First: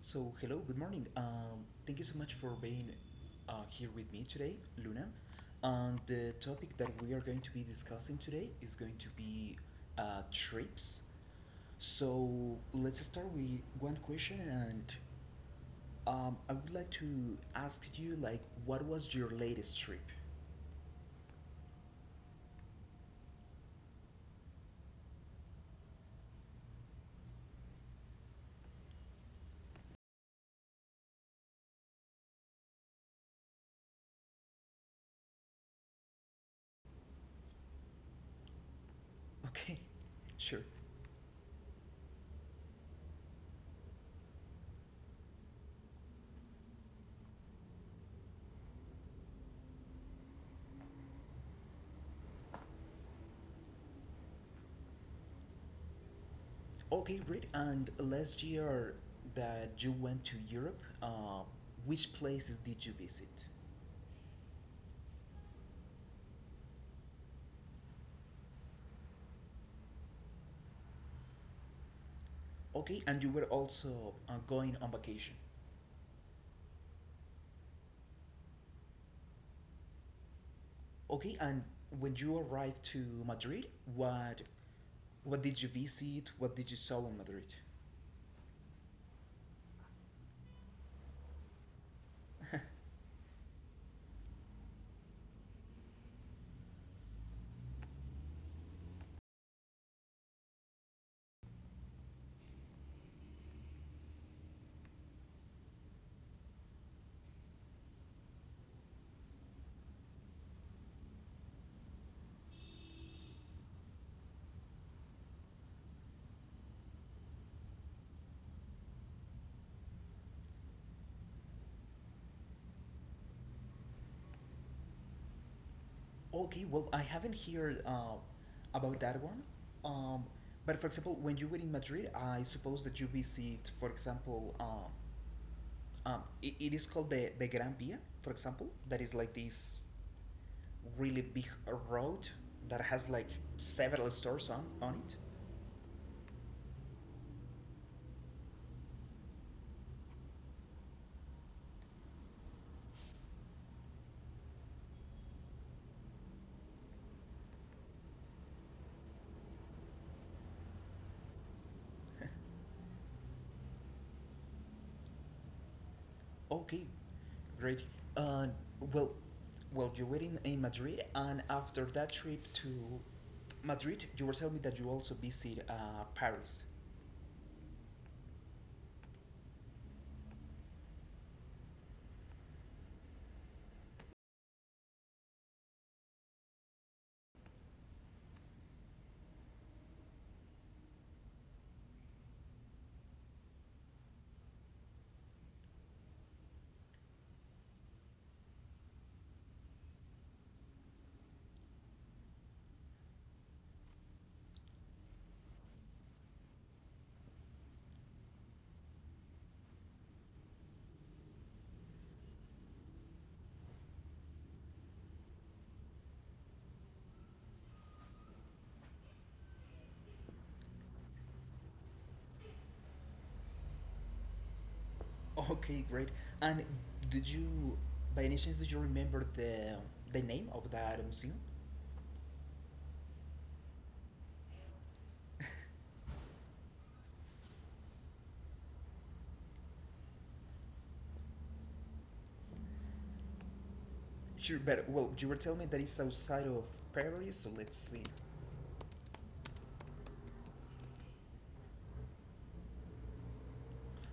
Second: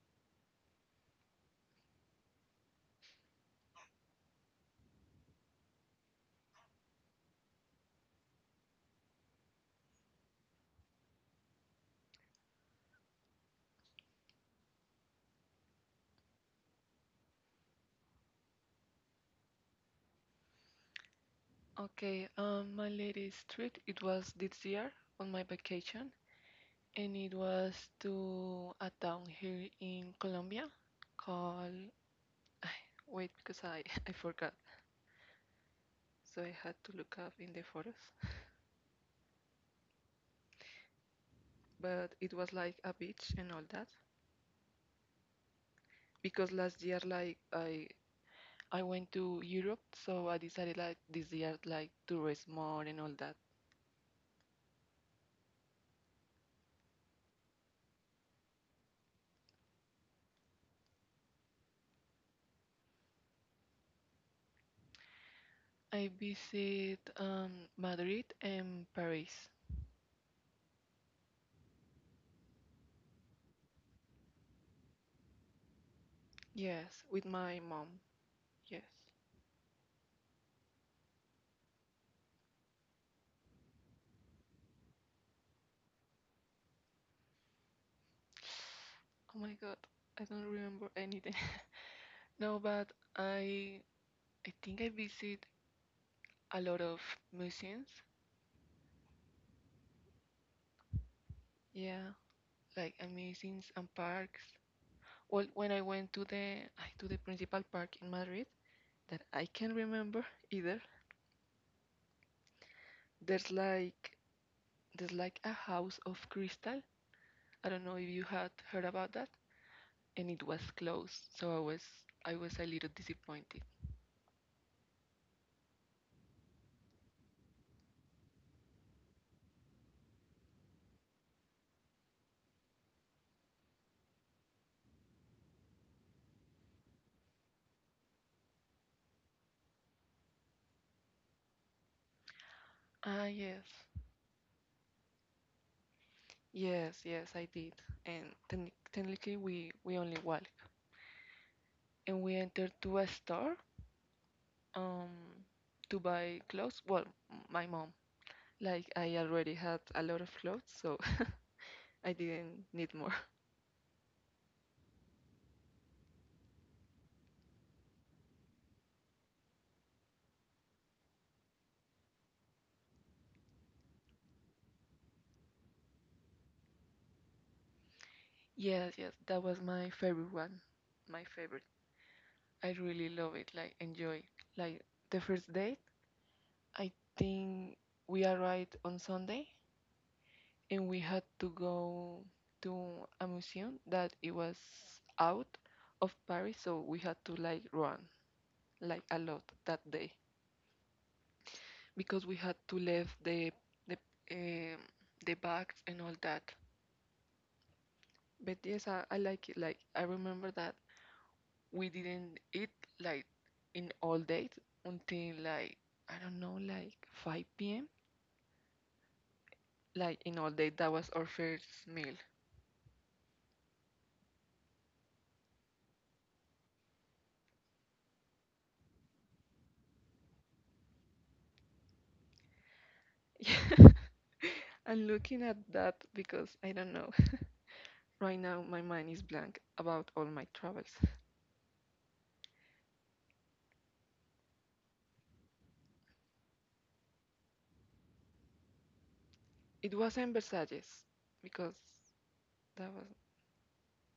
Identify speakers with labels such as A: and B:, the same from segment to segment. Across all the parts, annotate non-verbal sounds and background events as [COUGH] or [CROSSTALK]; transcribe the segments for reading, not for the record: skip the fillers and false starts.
A: So, hello, good morning. Thank you so much for being here with me today, Luna. And the topic that we are going to be discussing today is going to be trips. So, let's start with one question, and I would like to ask you, like, what was your latest trip? [LAUGHS]
B: Okay, my latest trip, it was this year on my vacation, and it was to a town here in Colombia called, [LAUGHS] [SIGHS] wait, because [LAUGHS] I forgot, so I had to look up in the photos,
A: Okay, sure.
B: but it was like a beach and all that, because last year, I went to Europe, so I decided, like, this year, like, to race more and all that.
A: Okay, great. And last year that you went to Europe, which places did you visit?
B: I visit, Madrid and Paris,
A: Okay, and you were also going on vacation.
B: yes, with my mom, yes.
A: Okay, and when you arrived to Madrid, what what did you visit? What did you saw in Madrid?
B: Oh my god, I don't remember anything. [LAUGHS] No, but I I think I visit a lot of museums. Yeah, like museums and parks. Well, when I went to the to the principal park in Madrid, that I can remember either. There's like there's like a house of crystal. I don't know if you had heard about that, and it was closed, so I was a little disappointed.
A: Okay, well I haven't heard about that one. Um, but for example, when you were in Madrid, I suppose that you visit, for example, it is called the Gran Via, for example. That is like this really big road that has
B: Ah,
A: like
B: yes.
A: several stores on it.
B: Yes, yes, I did. And technically, we only walk, and we entered to a store um to buy clothes. Well, my mom, like I already had a lot of clothes, so [LAUGHS] I didn't need more. [LAUGHS]
A: Okay, great. Uh, well, well, you were in Madrid, and after that trip to Madrid, you were telling me that you also visit Paris.
B: Yes, yes, that was my favorite one, my favorite. I really love it, like enjoy. Like the first date, I think we arrived on Sunday, and we had to go to a museum that it was out of Paris, so we had to like run like a lot that day because we had to leave the um, the bags and all that. But yes, I like it. Like I remember that we didn't eat like in all day until like I don't know like 5 p.m. Like in all day, that was our first meal.
A: Okay, great. And did you, by any chance, do you remember the name of that museum?
B: [LAUGHS] I'm looking at that because I don't know. Right now, my mind is blank about all my travels.
A: Sure, but well, you were telling me that it's outside of Paris, so let's see.
B: It wasn't Versailles, because that was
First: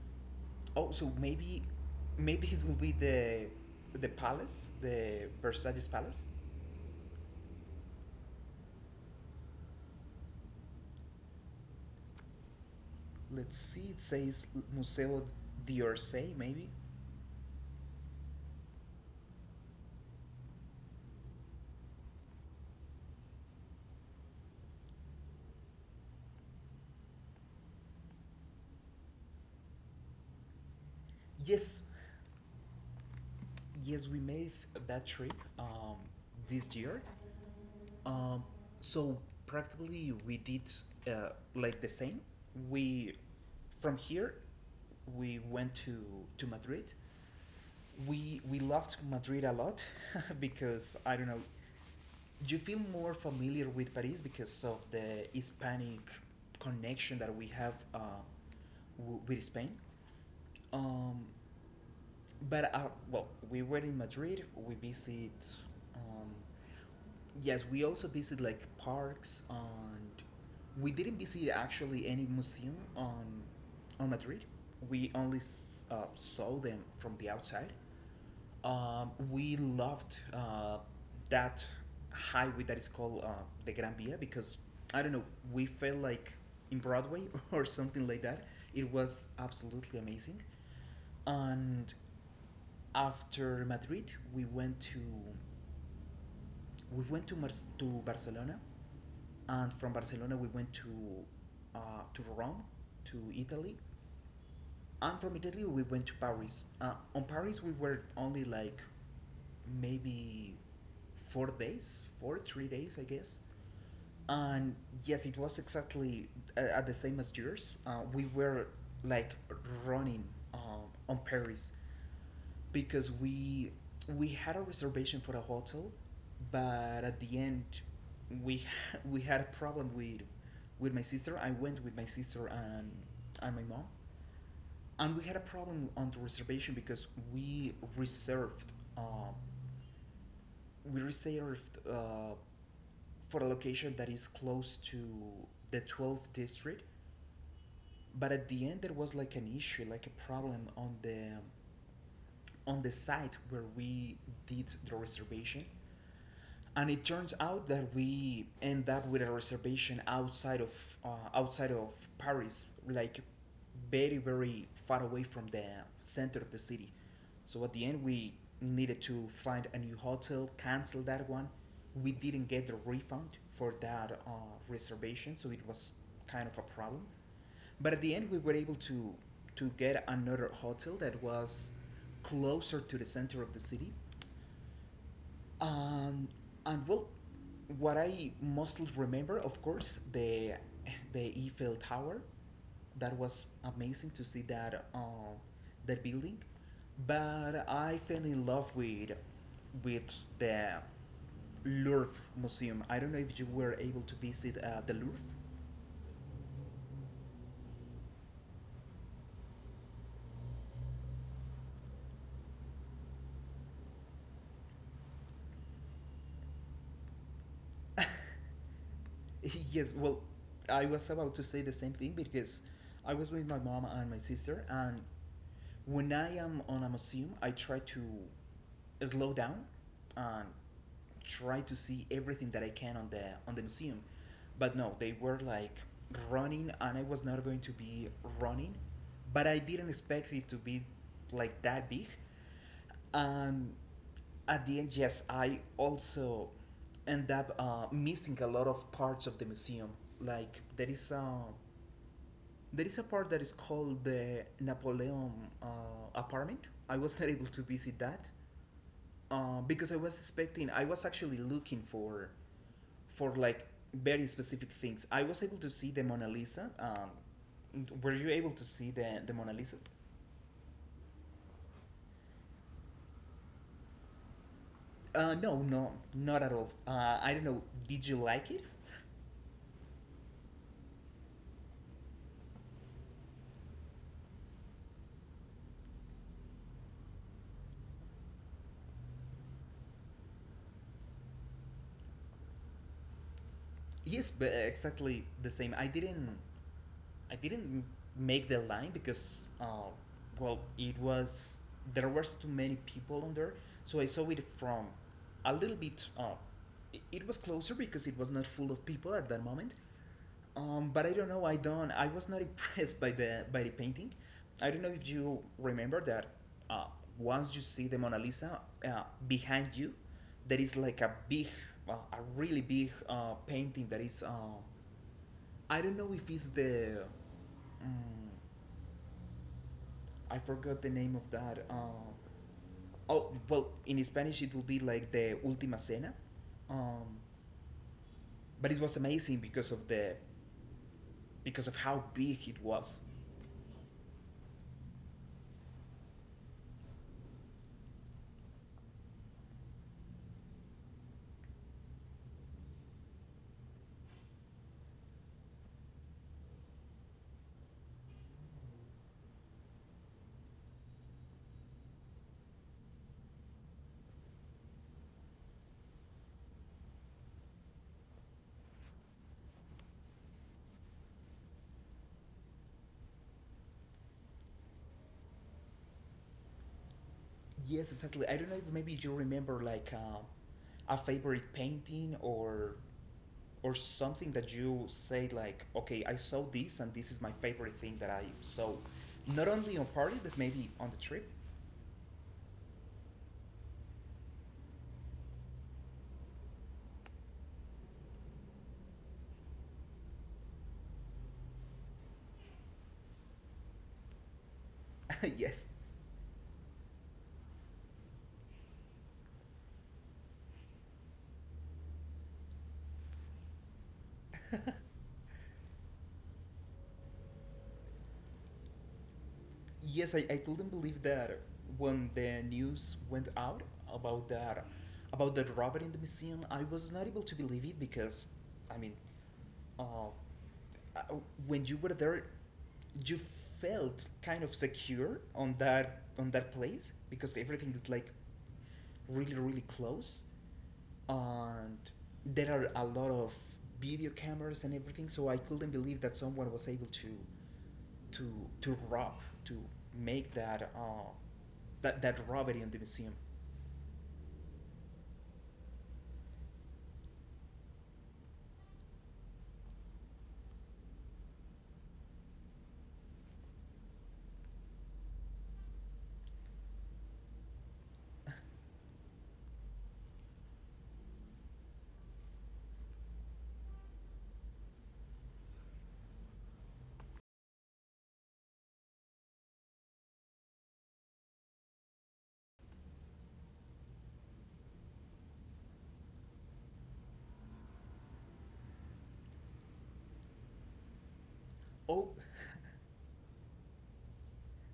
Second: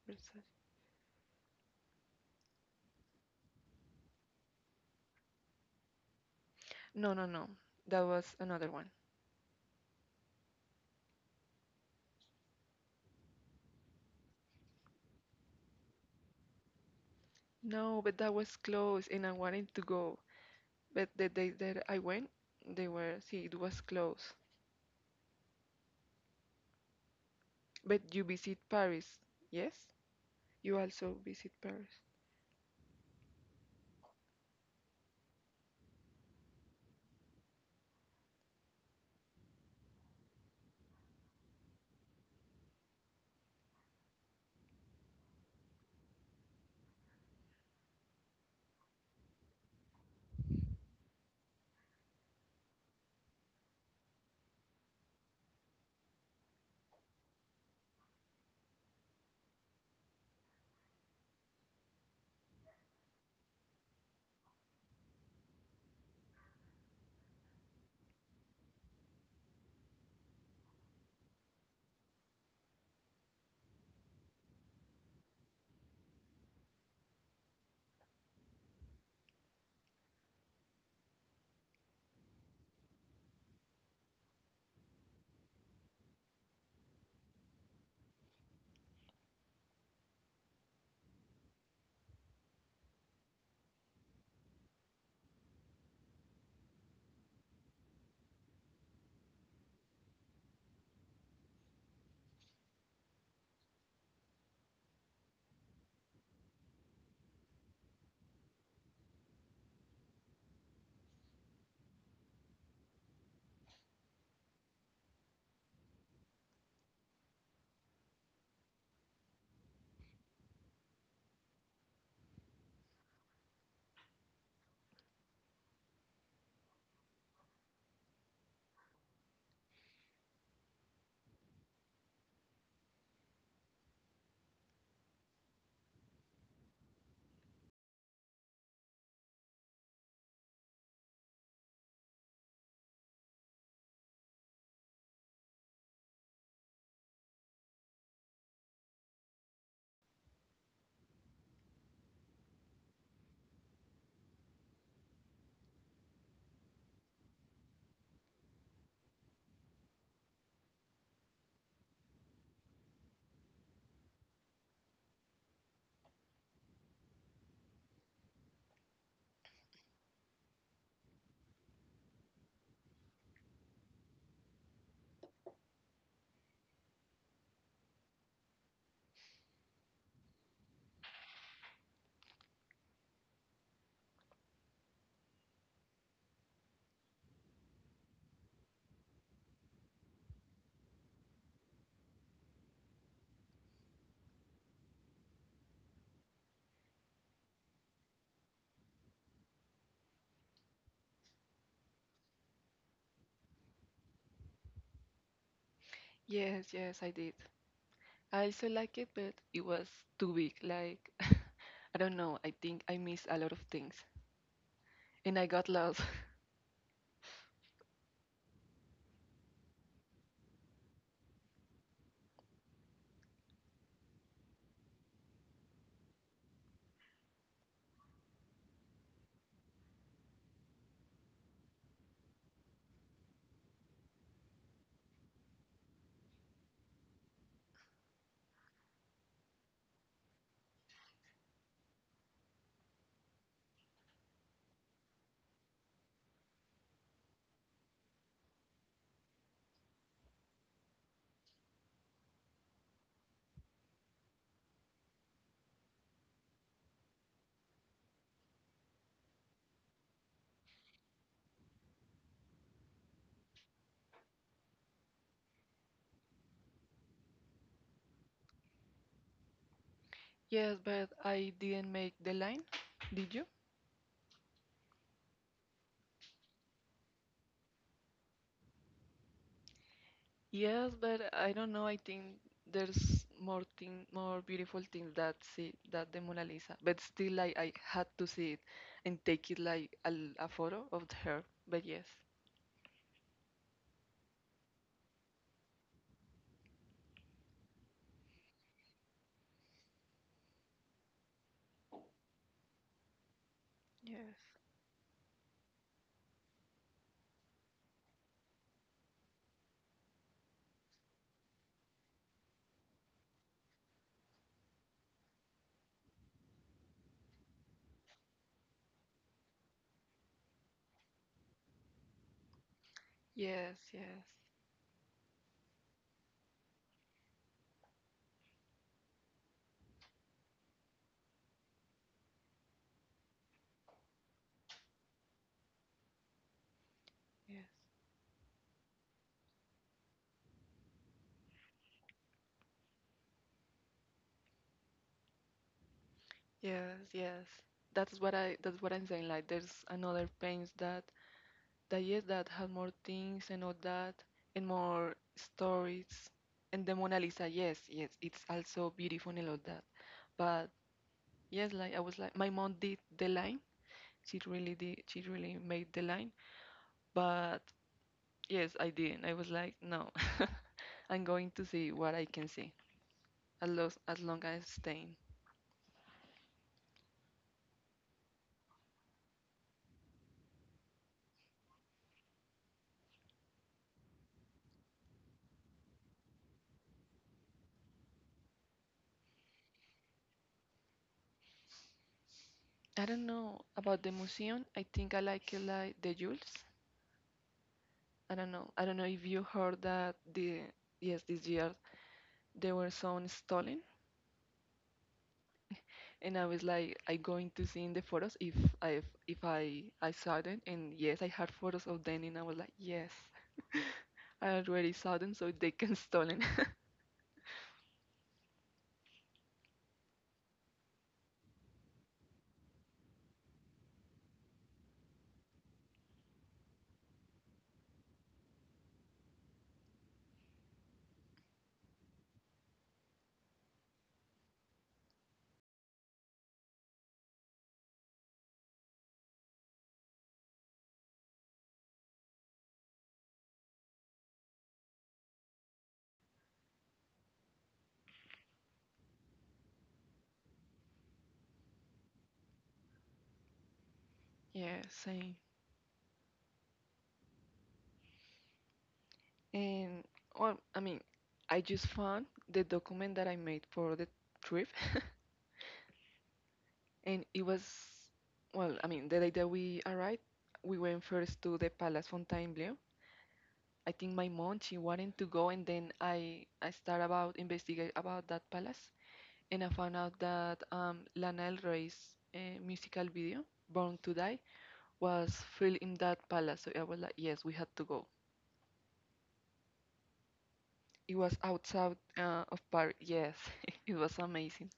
B: Versailles.
A: Oh, so maybe it will be the palace, the Versailles Palace.
B: No, no, no. That was another one.
A: Let's see, it says Museo d'Orsay, maybe?
B: No, but that was close, and I wanted to go. But the day that I went, they were, see, it was close. But you visit Paris, yes? You also visit
A: Yes,
B: Paris.
A: yes, we made that trip this year. Um, so practically we did like the same. We, from here, we went to Madrid. We loved Madrid a lot [LAUGHS] because, I don't know, you feel more familiar with Paris because of the Hispanic connection that we have with Spain. Um, But well, we were in Madrid. We visit. Um, yes, we also visit like parks and we didn't visit actually any museum on Madrid. We only saw them from the outside. We loved that highway that is called the Gran Via because I don't know. We felt like in Broadway [LAUGHS] or something like that. It was absolutely amazing and after Madrid, we went to Mar to Barcelona, and from Barcelona we went to Rome, to Italy, and from Italy we went to Paris. On Paris we were only like maybe 4 days, four three days, I guess. And yes, it was exactly at the same as yours. We were like running on Paris because we had a reservation for a hotel, but at the end we [LAUGHS] we had a problem with my sister. I went with my sister and my mom, and we had a problem on the reservation because we reserved we reserved uh, for a location that is close to the 12th district. But at the end, there was like an issue, like a problem on the site where we did the reservation and it turns out that we end up with a reservation outside of Paris, like very very far away from the center of the city. So at the end, we needed to find a new hotel, cancel that one. We didn't get the refund for that reservation, so it was kind of a problem. But at the end, we were able to get another hotel that was closer to the center of the city and well, what I mostly remember, of course, the Eiffel Tower. That was amazing to see that that building, but I fell in love with the Louvre Museum. I don't know if you were able to visit the Louvre.
B: Yes, yes, I did. I also like it, but it was too big. Like, [LAUGHS] I don't know. I think I missed a lot of things, and I got lost. [LAUGHS]
A: [LAUGHS] Yes, well, I was about to say the same thing because I was with my mom and my sister, and when I am on a museum, I try to slow down and try to see everything that I can on the museum. But no, they were like running and I was not going to be running, but I didn't expect it to be like that big. And at the end, yes, I also end up missing a lot of parts of the museum. Like there is a part that is called the Napoleon apartment. I was [LAUGHS] not able to visit that because I was expecting, I was actually looking for, like very specific things. I was able to see the Mona Lisa. Were you able to see the Mona Lisa?
B: Yes, but I didn't make the line. Did you?
A: No, no, not at all. I don't know. Did you like it?
B: Yes, but I don't know. I think there's more thing, more beautiful things that see that the Mona Lisa. But still, like I had to see it and take it like a photo of her. But yes,
A: Yes, but exactly the same. I didn't make the line because, well, it was there was too many people on there, so I saw
B: yes,
A: it from a little bit. It was closer because it was not full of people at that moment. But I don't know. I don't. I was not [LAUGHS] impressed by the painting. I don't know if you remember that. Uh, Once you see the Mona Lisa behind you, there is like a really big
B: yes,
A: painting that is.
B: yes,
A: I don't know if it's the. Um, I forgot the name of that. Oh well, in Spanish it will be like the Ultima Cena, um,
B: yes,
A: but it was amazing because of the because of how big it was.
B: yes, yes. That's what I'm saying. Like there's another paint that yes, that had more things and all that and more stories. And the Mona Lisa, yes, yes, it's also beautiful and all that. But yes, like I was like, my mom did the line. She really did. She really made the line. But yes, I didn't. I was like, no, [LAUGHS] I'm going to see what I can see as long as long as staying.
A: Yes, exactly. I don't know if maybe you remember like a favorite painting or something that you say like, okay, I saw this and this is my favorite thing that I saw, not only on parties but maybe on the trip.
B: I don't know about the museum. I think I like it like the Jules. I don't know. I don't know if you heard that the yes this year they were some stolen
A: [LAUGHS] Yes,
B: and I was like I going to see in the photos if I saw them and yes I had photos of them and I was like yes I already saw them so they can stolen.
A: yes, I couldn't believe that when the news went out about that about the robber in the museum, I was not able to believe it because, I mean, uh, uh, when you were there, you felt kind of secure on that place because everything is like really really close, and there are a lot of video cameras and everything. So I couldn't believe that someone was able to to rob to make that that robbery on the museum.
B: [LAUGHS] Yeah, same. And well I mean I just found the document that I made for the trip [LAUGHS] and it was the day that we arrived we went first to the Palace Fontainebleau. I think my mom she wanted to go and then I start about investigate about that palace and I found out that Lana Del Rey's musical video, Born to Die, was filmed in that palace. So I was like, yes, we had to go. It was outside
A: Oh,
B: of Paris. Yes, [LAUGHS] it was amazing.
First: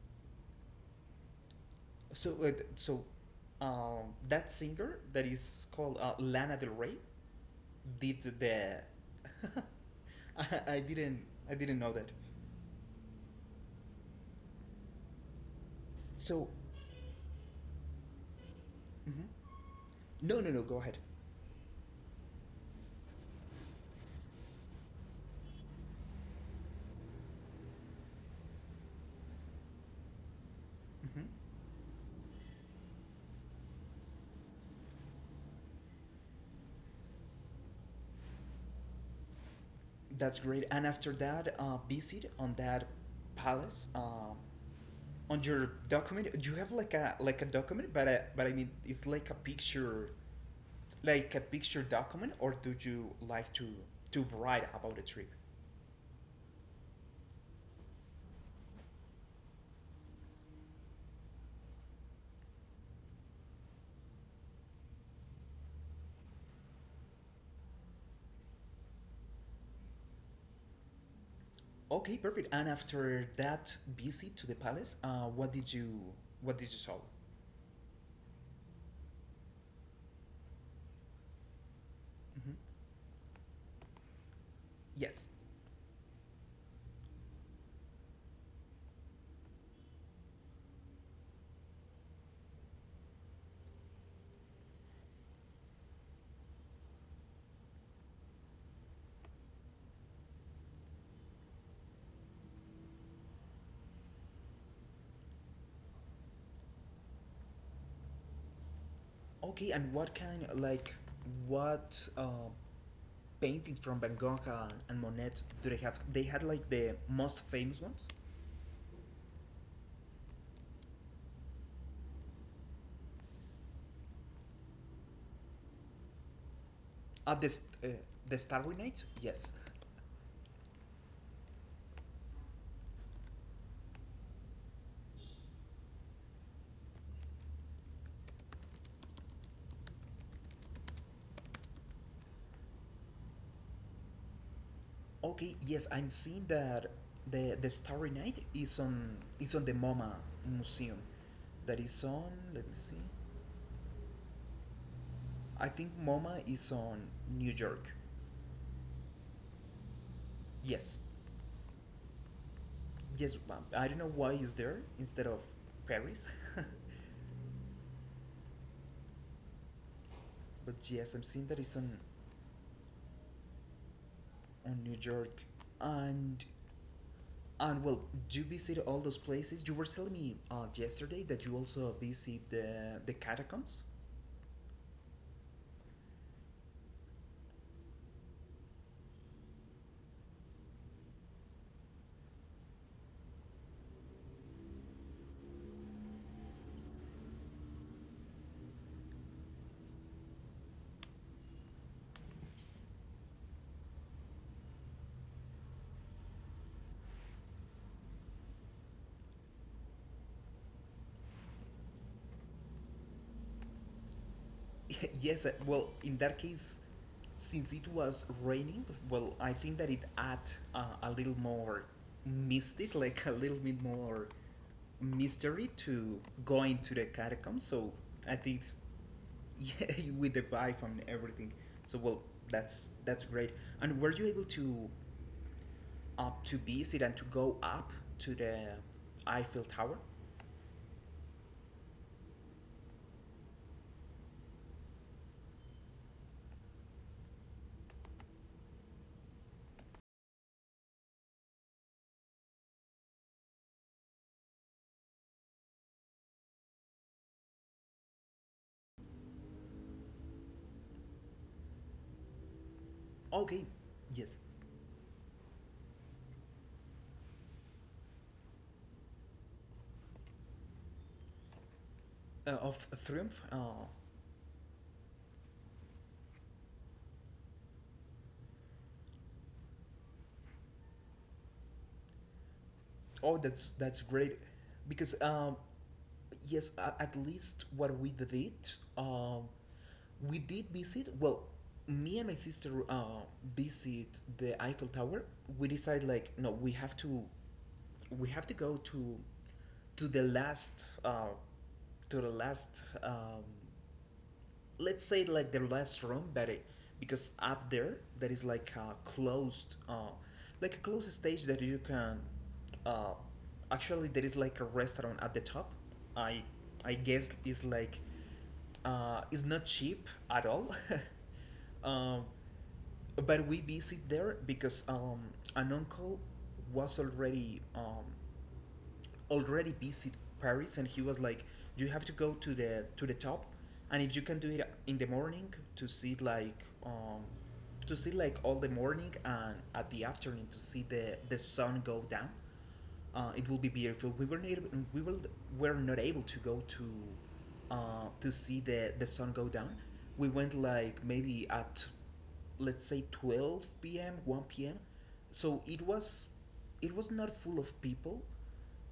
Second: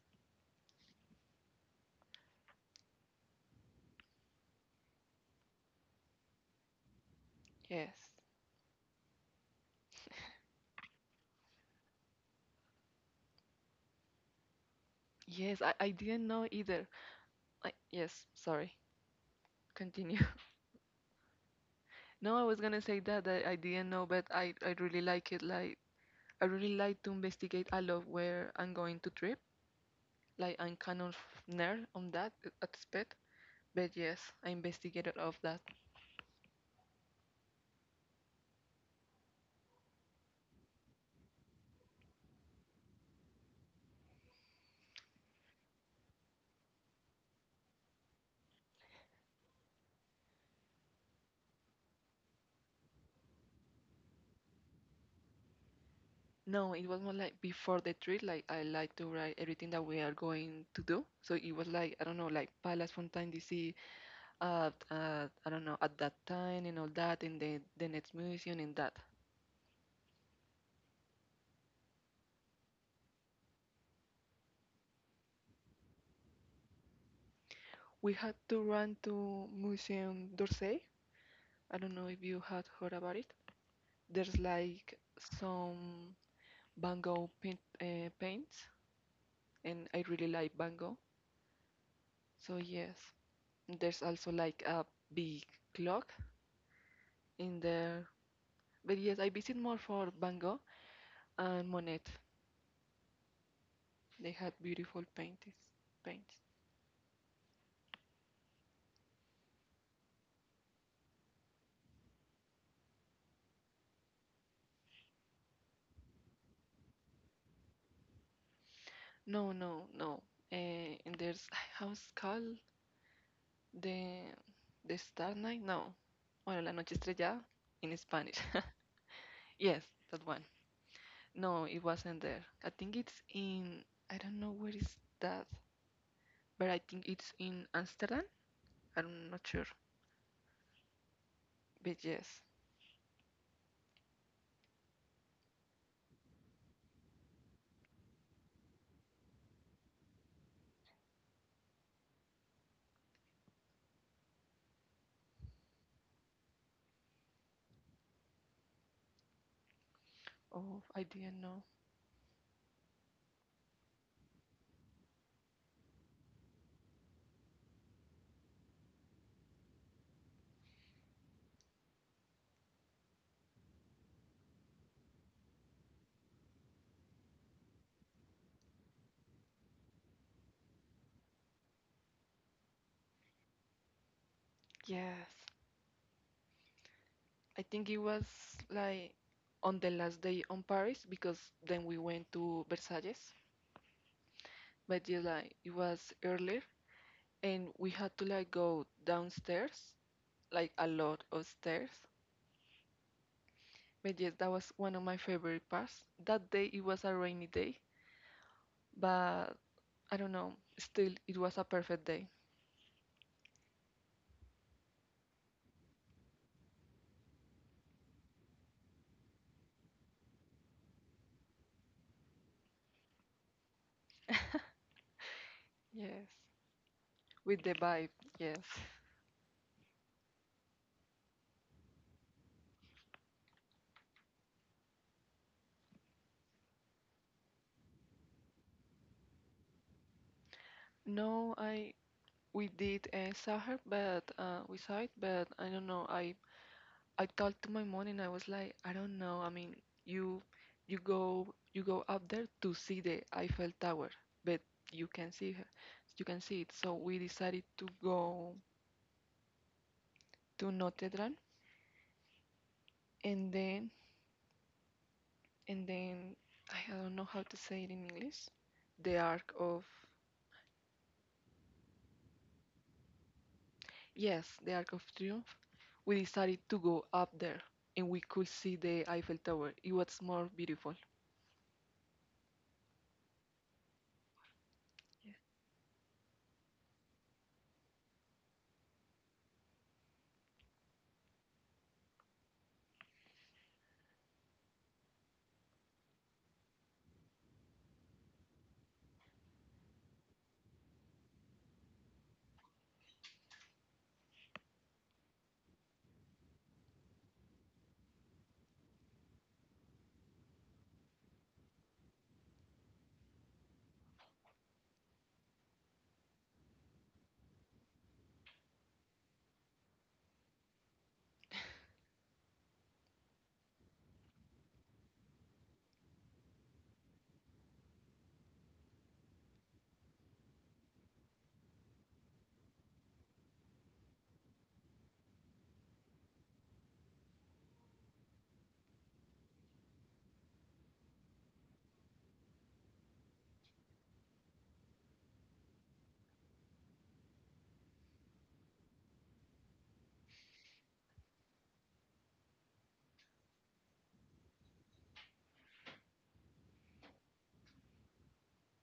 A: so that singer that is called Lana Del Rey.
B: Yes.
A: Did the [LAUGHS] I, I didn't I didn't know that.
B: Yes, I didn't know
A: So
B: either. Sorry.
A: mhm.
B: Continue. [LAUGHS]
A: No no no go ahead.
B: No, I was gonna say that, that I didn't know, but I really like it. Like I really like to investigate a lot where I'm going to trip. Like I'm kind of
A: Mhm.
B: nerd on that aspect. But yes, I investigated of that.
A: That's great. And after that visit on that palace on your document do you have like a document but I mean it's like a picture a picture document or do you like to write about the trip?
B: No, it was more like before the trip, like I like to write everything that we are going to do. So it was like, I don't know, like Palas Fontaine DC I don't know, at that time and all that, and the next museum and that.
A: Okay, perfect. And after that visit to the palace, what did you saw?
B: We had to run to Museum d'Orsay. I don't know if you
A: Mhm.
B: had heard about it. There's like
A: Yes.
B: some Van Gogh paint, paints, and I really like Van Gogh. So yes, there's also like a big clock in there. But yes, I visit more for Van Gogh and Monet. They had beautiful paintings. Paints.
A: Okay, and what kind like what paintings from Van Gogh and, Monet do they have? They had like the most famous ones.
B: No, no, no. Eh, and there's [SIGHS] how's called the the Star Night? No. Bueno, la noche
A: Uh,
B: estrellada
A: the st- uh,
B: in
A: the
B: Spanish.
A: Starry Night. Yes.
B: [LAUGHS] Yes, that one. No, it wasn't there. I think it's in I don't know where is that, but I think it's in Amsterdam. I'm not sure. But yes.
A: Okay. Yes, I'm seeing that the Starry Night is on the MoMA museum. That is on. Let me see. I think MoMA is on New York.
B: Oh,
A: Yes.
B: I didn't know.
A: Yes. I don't know why it's there instead of Paris. [LAUGHS] But yes, I'm seeing that it's on and New York and well, you visit all those places. You were telling me yesterday that you also visit the catacombs.
B: Yes. I think it was like on the last day on Paris because then we went to Versailles, but yeah, like it was earlier and we had to like go downstairs, like a lot of stairs. But yes, that was one of my favorite parts. That day it was a rainy day, but I don't know, still it was a perfect day.
A: [LAUGHS] Yes, well, in that case, since it was raining, well, I think that it add a little more mystic, [LAUGHS] like a little bit more
B: [LAUGHS]
A: mystery to
B: Yes,
A: going to the catacombs.
B: with the
A: So
B: vibe,
A: I think,
B: yes.
A: [LAUGHS] yeah, with the vibe and everything. So well, that's great. And were you able to Up to visit and to go up to the Eiffel Tower.
B: No, I we did saw her, but we saw it, but I don't know. I talked to my mom and I was like, I don't know. I mean, you you go up there to see the Eiffel Tower, but you can see her, you can see it. So we decided to go to Notre Dame, and
A: Okay,
B: then
A: yes,
B: and then I don't know how to say it in English. The Arc of
A: of Triumph.
B: yes, the Arc of Triumph. We decided to go up there, and we could see the Eiffel Tower. It was more beautiful.
A: Oh, that's great, because yes, at least what um, we did visit. Well, me and my sister visit the Eiffel Tower. We decide like no, we have to go to the last, to the last. Let's say like the last room but it because up there that is like a closed stage that you can uh actually there is like a restaurant at the top i I guess is like it's not cheap at all. [LAUGHS] um but we visit there because an uncle was already visit Paris, and he was like, "You have to go to the top, and if you can do it in the morning to see like all the morning and at the afternoon to see the sun go down, it will be beautiful." We were not we will were not able to go to see the sun go down. We went like maybe at let's say 12 p.m. 1 p.m. So it was not full of people,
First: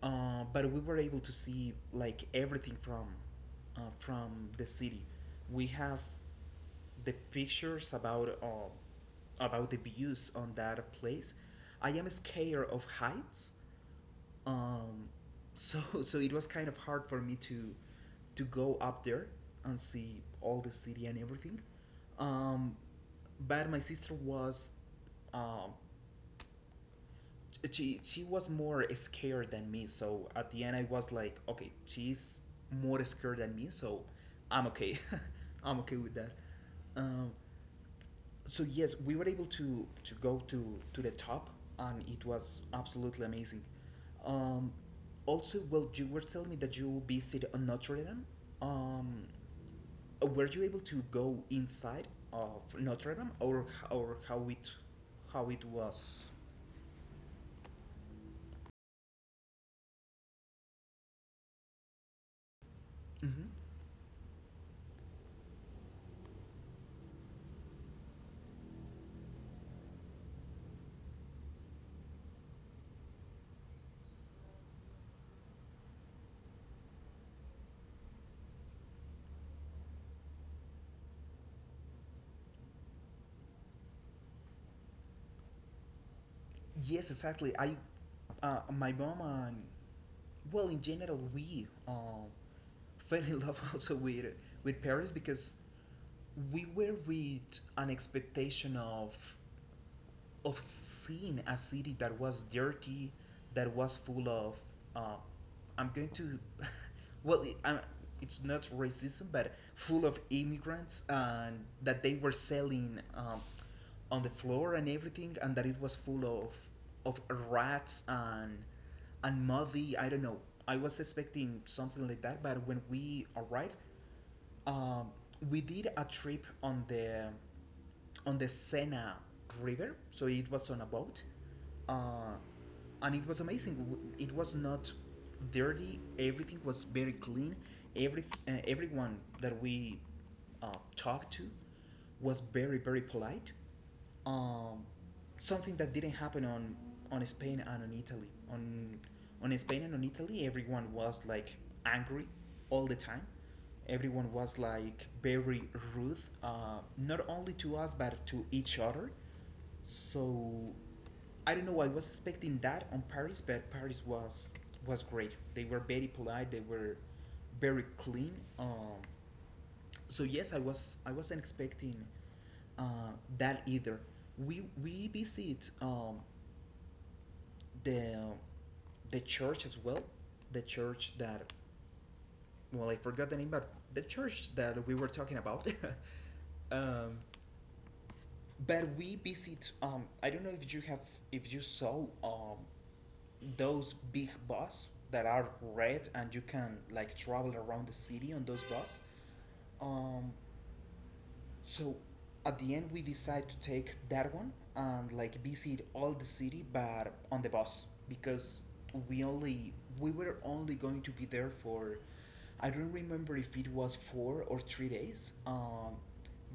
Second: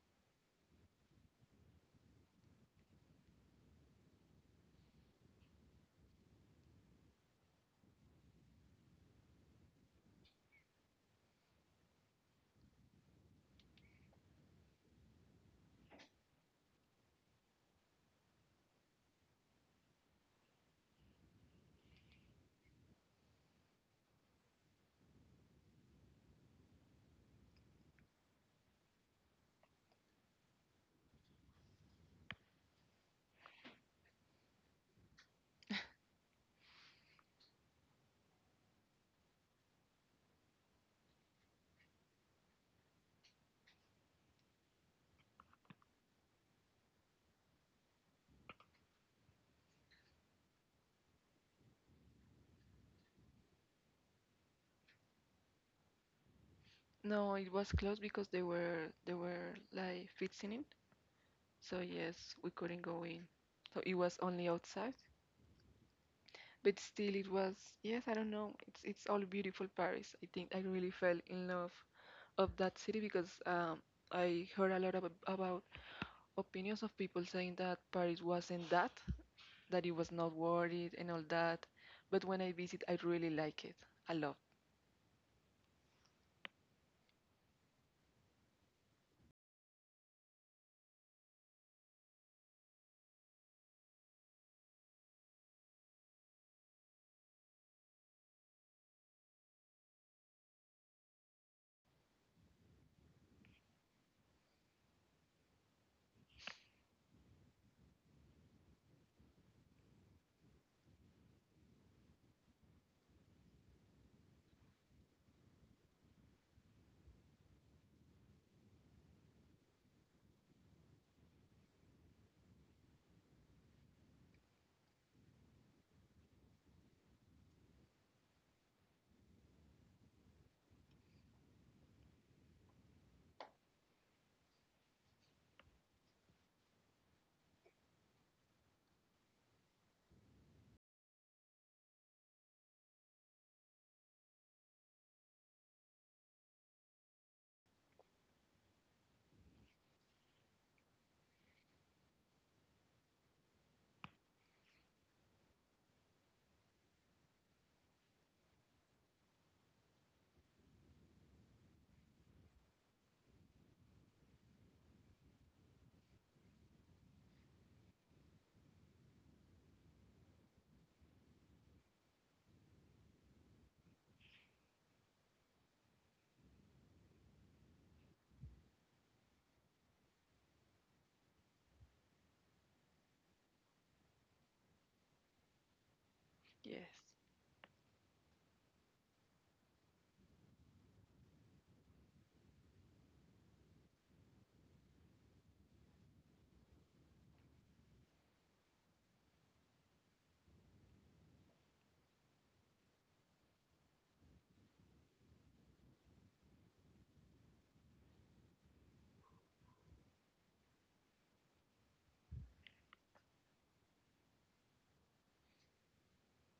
A: but we were able to see like everything from the city. We have the pictures about the views on that place. I am scared of heights, um, so [LAUGHS] so it was kind of hard for me to go up there and see all the city and everything. Um, but my sister was, um, she was more scared than me, so at the end I was like, okay, she's more scared than me, so I'm okay, [LAUGHS] I'm okay with that. um, so yes, we were able to go to the top, and it was absolutely amazing. um, Also, well, you were telling me that you visited on Notre Dame. um, were you able to go inside of Notre Dame, or or how it how it was?
B: No, it was closed because they were like fixing it. So yes, we couldn't go in.
A: Hmm.
B: So it was only outside. But still it was yes, I don't know. It's all beautiful Paris. I think I really fell in love of that city because I heard a lot of about opinions of people saying that Paris wasn't that, that it was not worth it and all that. But when I visit, I really like it a lot.
A: Yes, exactly. I My mom and, well, in general, we, [LAUGHS] fell in love also with Paris, because we were with an expectation of seeing a city that was dirty, that was full of. Uh, I'm going to, well, it's not racism, but full of immigrants, and that they were selling, on the floor and everything, and that it was full of rats and muddy. I don't know. I was expecting something like that, but when we arrived, um, we did a trip on the Sena River, so it was on a boat, uh, and it was amazing. It was not dirty; everything was very clean. Everyone that we uh, talked to was very, very polite, um, something that didn't happen on Spain and on Italy. On on Spain and on Italy, everyone was like angry all the time. Everyone was like very rude, not only to us but to each other. So I don't know. I was expecting that on Paris, but Paris was great. They were very polite. They were very clean. So yes, I wasn't expecting, uh, that either. We visit, the the church as well, the church that, well, I forgot the name, but the church that we were talking about. [LAUGHS]
B: Yes.
A: um, but we visit. I don't know if you have, if you saw, those big bus that are red and you can like travel around the city on those buses. Um, So at the end, we decide to take that one and like visit all the city, but on the bus, because we only we were only going to be there for, I don't remember if it was four or three days,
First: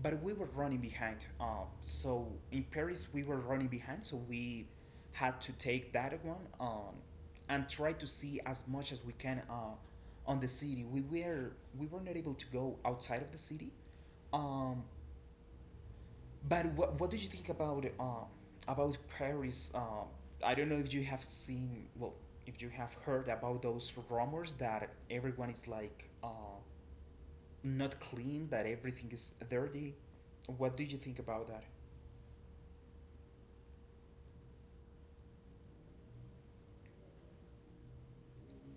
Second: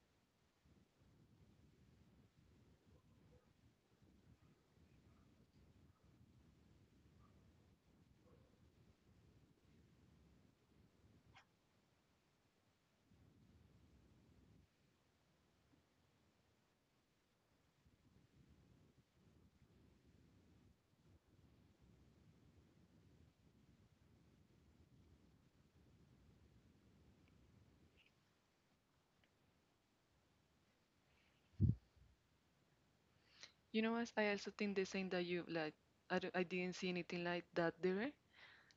A: but we were running behind. So in Paris, we were running behind, so we had to take that one, and try to see as much as we can, on the city. We were not able to go outside of the city, um, but what do you think about, about Paris? I don't know if you have seen, well, if you have heard about those rumors that everyone is like, not clean, that everything is dirty. What do you think about that?
B: You know what? I also think the same that you like. I didn't see anything like that there.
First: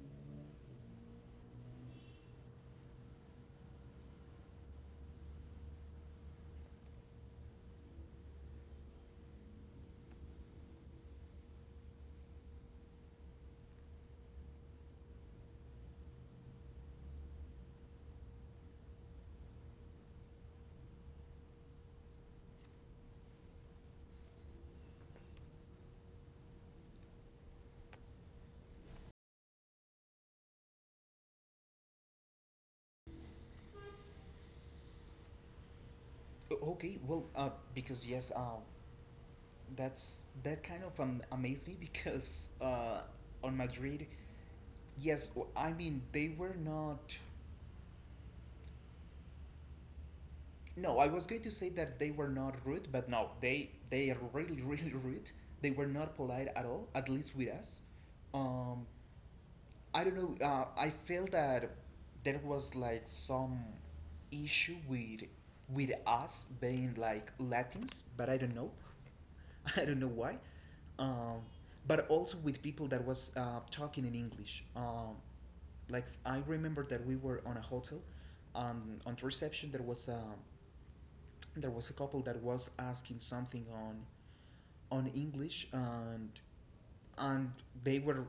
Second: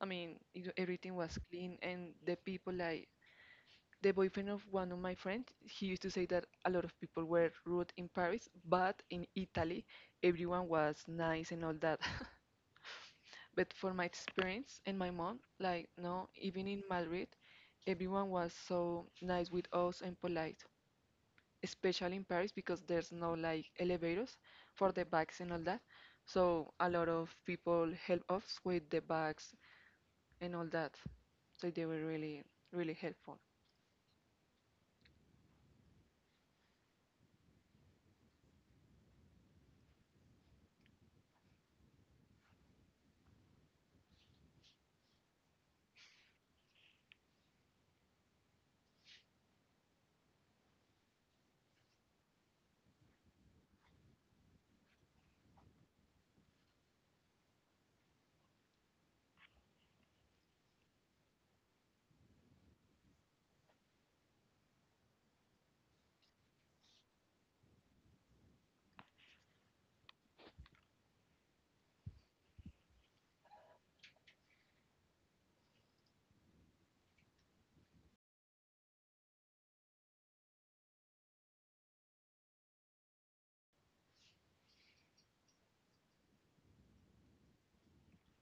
B: I mean, you know, everything was clean and the people like the boyfriend of one of my friends, he used to say that a lot of people were rude in Paris, but in Italy, everyone was nice and all that. [LAUGHS] But for my experience and my mom, like, no, even in Madrid, everyone was so nice with us and polite, especially in Paris because there's no like elevators for the bags and all that. So a lot of people help us with the bags and all that. So they were really, really helpful.
A: Okay, well, because yes, that's that kind of amazed me [LAUGHS] because on Madrid, yes, I mean they were not. No, I was going to say that they were not rude, but no, they are really [LAUGHS] really rude. They were not polite at all, at least with us. Um, I don't know. I feel that there was like some issue with us being like Latins, but I don't know. [LAUGHS] I don't know why. Um, but also with people that was, talking in English. Like I remember that we were on a hotel, on the reception there was, there was a couple that was asking something on English, and they were,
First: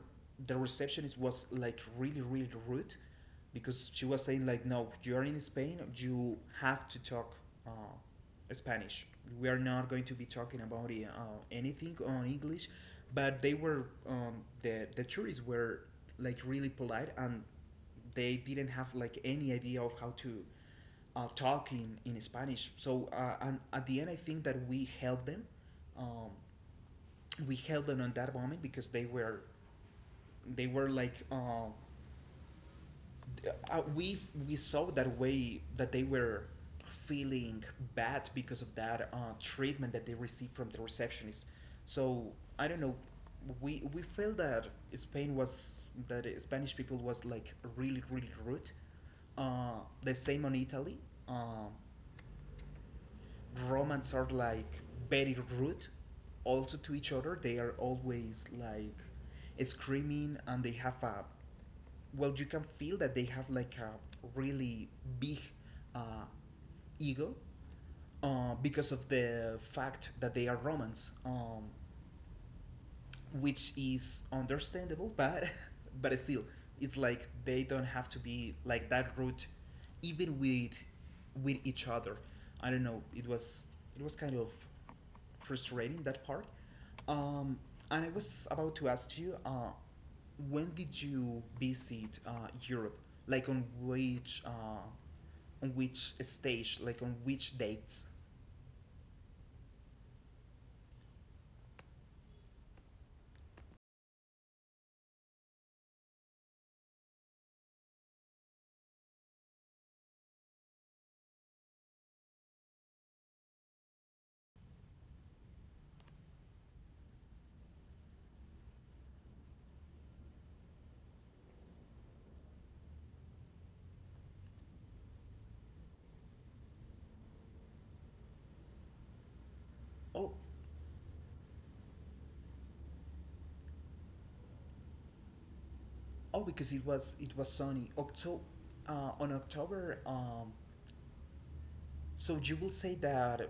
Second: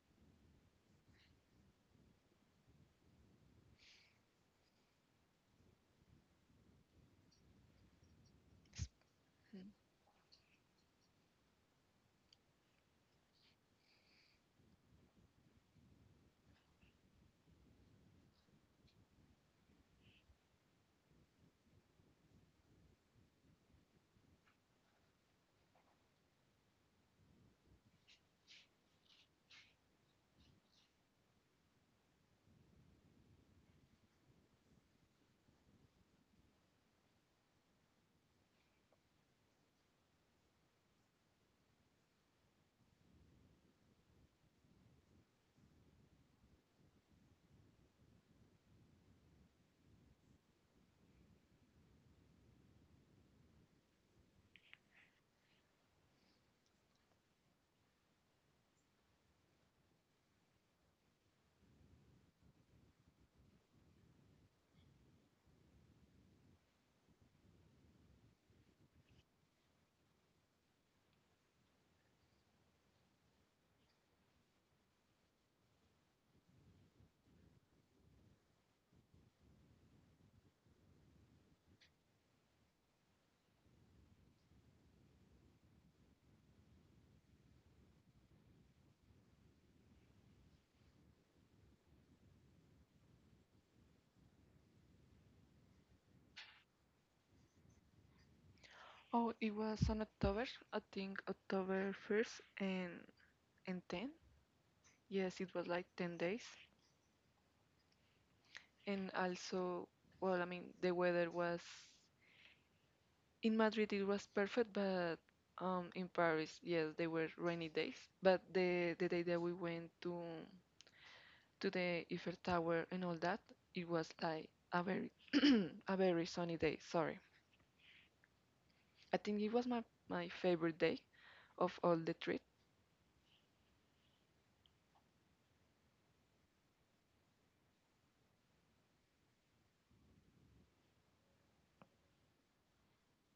A: the receptionist was like really, really rude, because she was saying like, no, you're in Spain, you have to talk, uh, Spanish, we are
B: Mm.
A: not going to be talking about, anything on English, but they were, the tourists were like really polite, and they didn't have like any idea of how to, talk in Spanish, so, and at the end I think that we helped them, um, we held on that moment, because they were, they were like uh, uh, we we saw that way that they were feeling bad because of that, treatment that they received from the receptionist. So I don't know. We felt that Spain was, that, Spanish people was like really, really rude. The same on Italy. Um, Romans are like very rude, also to each other, they are always like screaming, and they have a, well, you can feel that they have like a really big, uh, ego, because of the fact that they are Romans, which is understandable, but [LAUGHS] but still, it's like they don't have to be like that rude, even with each other. I don't know. It was kind of frustrating, that part. Um, and I was about to ask you, when did you visit, Europe? Like on which, on which stage? Like on which dates?
B: Oh, it was on October, I think October 1st and 10. Yes, it was like 10 days. And also, the weather was in Madrid it was perfect, but in Paris, yes, they were rainy days. But the day that we went to the Eiffel Tower and all that, it was like a very [CLEARS THROAT] a very sunny day. Sorry. I think it was
A: Oh,
B: my favorite day of all the trip.
A: oh, because it was, it was sunny. On October. So you will say that,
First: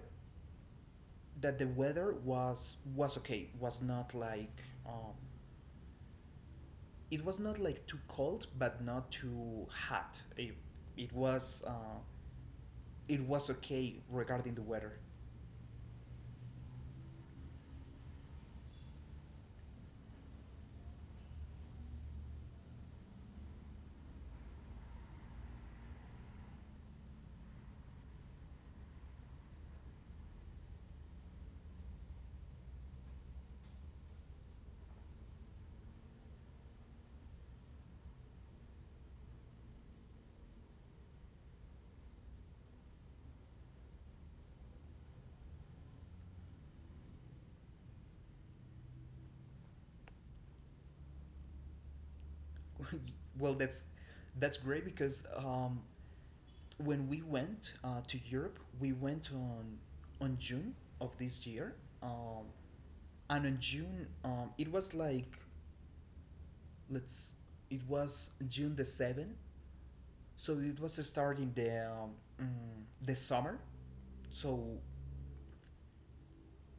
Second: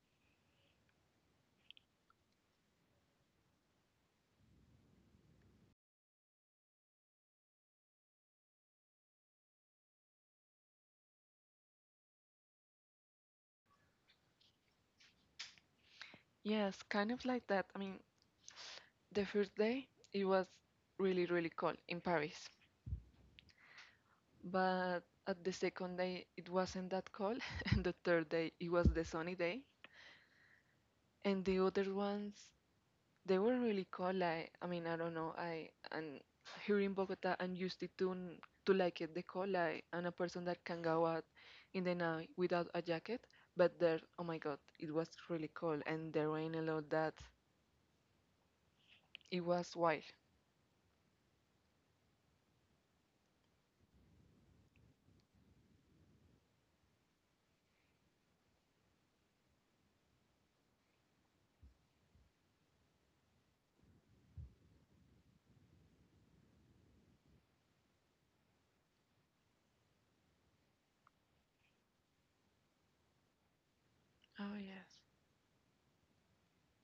A: that the weather was okay. Was not like, it was not like too cold, but not too hot. It was, it was okay regarding the weather.
B: Yes, kind of like that. The first day, it was really, really cold in Paris. But at the second day, it wasn't that cold. [LAUGHS] And the third day, it was the sunny day. And the other ones, they were really cold. I mean, I don't know. I and here in Bogota, I'm used to to like it the cold. I'm a person that can go out in the night without a jacket. But there, oh my God, it was really cold, and the rain a lot. That it was wild.
A: [LAUGHS] Well, that's great because, when we went, to Europe, we went on June of this year. Um, and on June, it was like, let's it was June the 7th, so it was starting the, the summer.
B: Oh,
A: So
B: yes.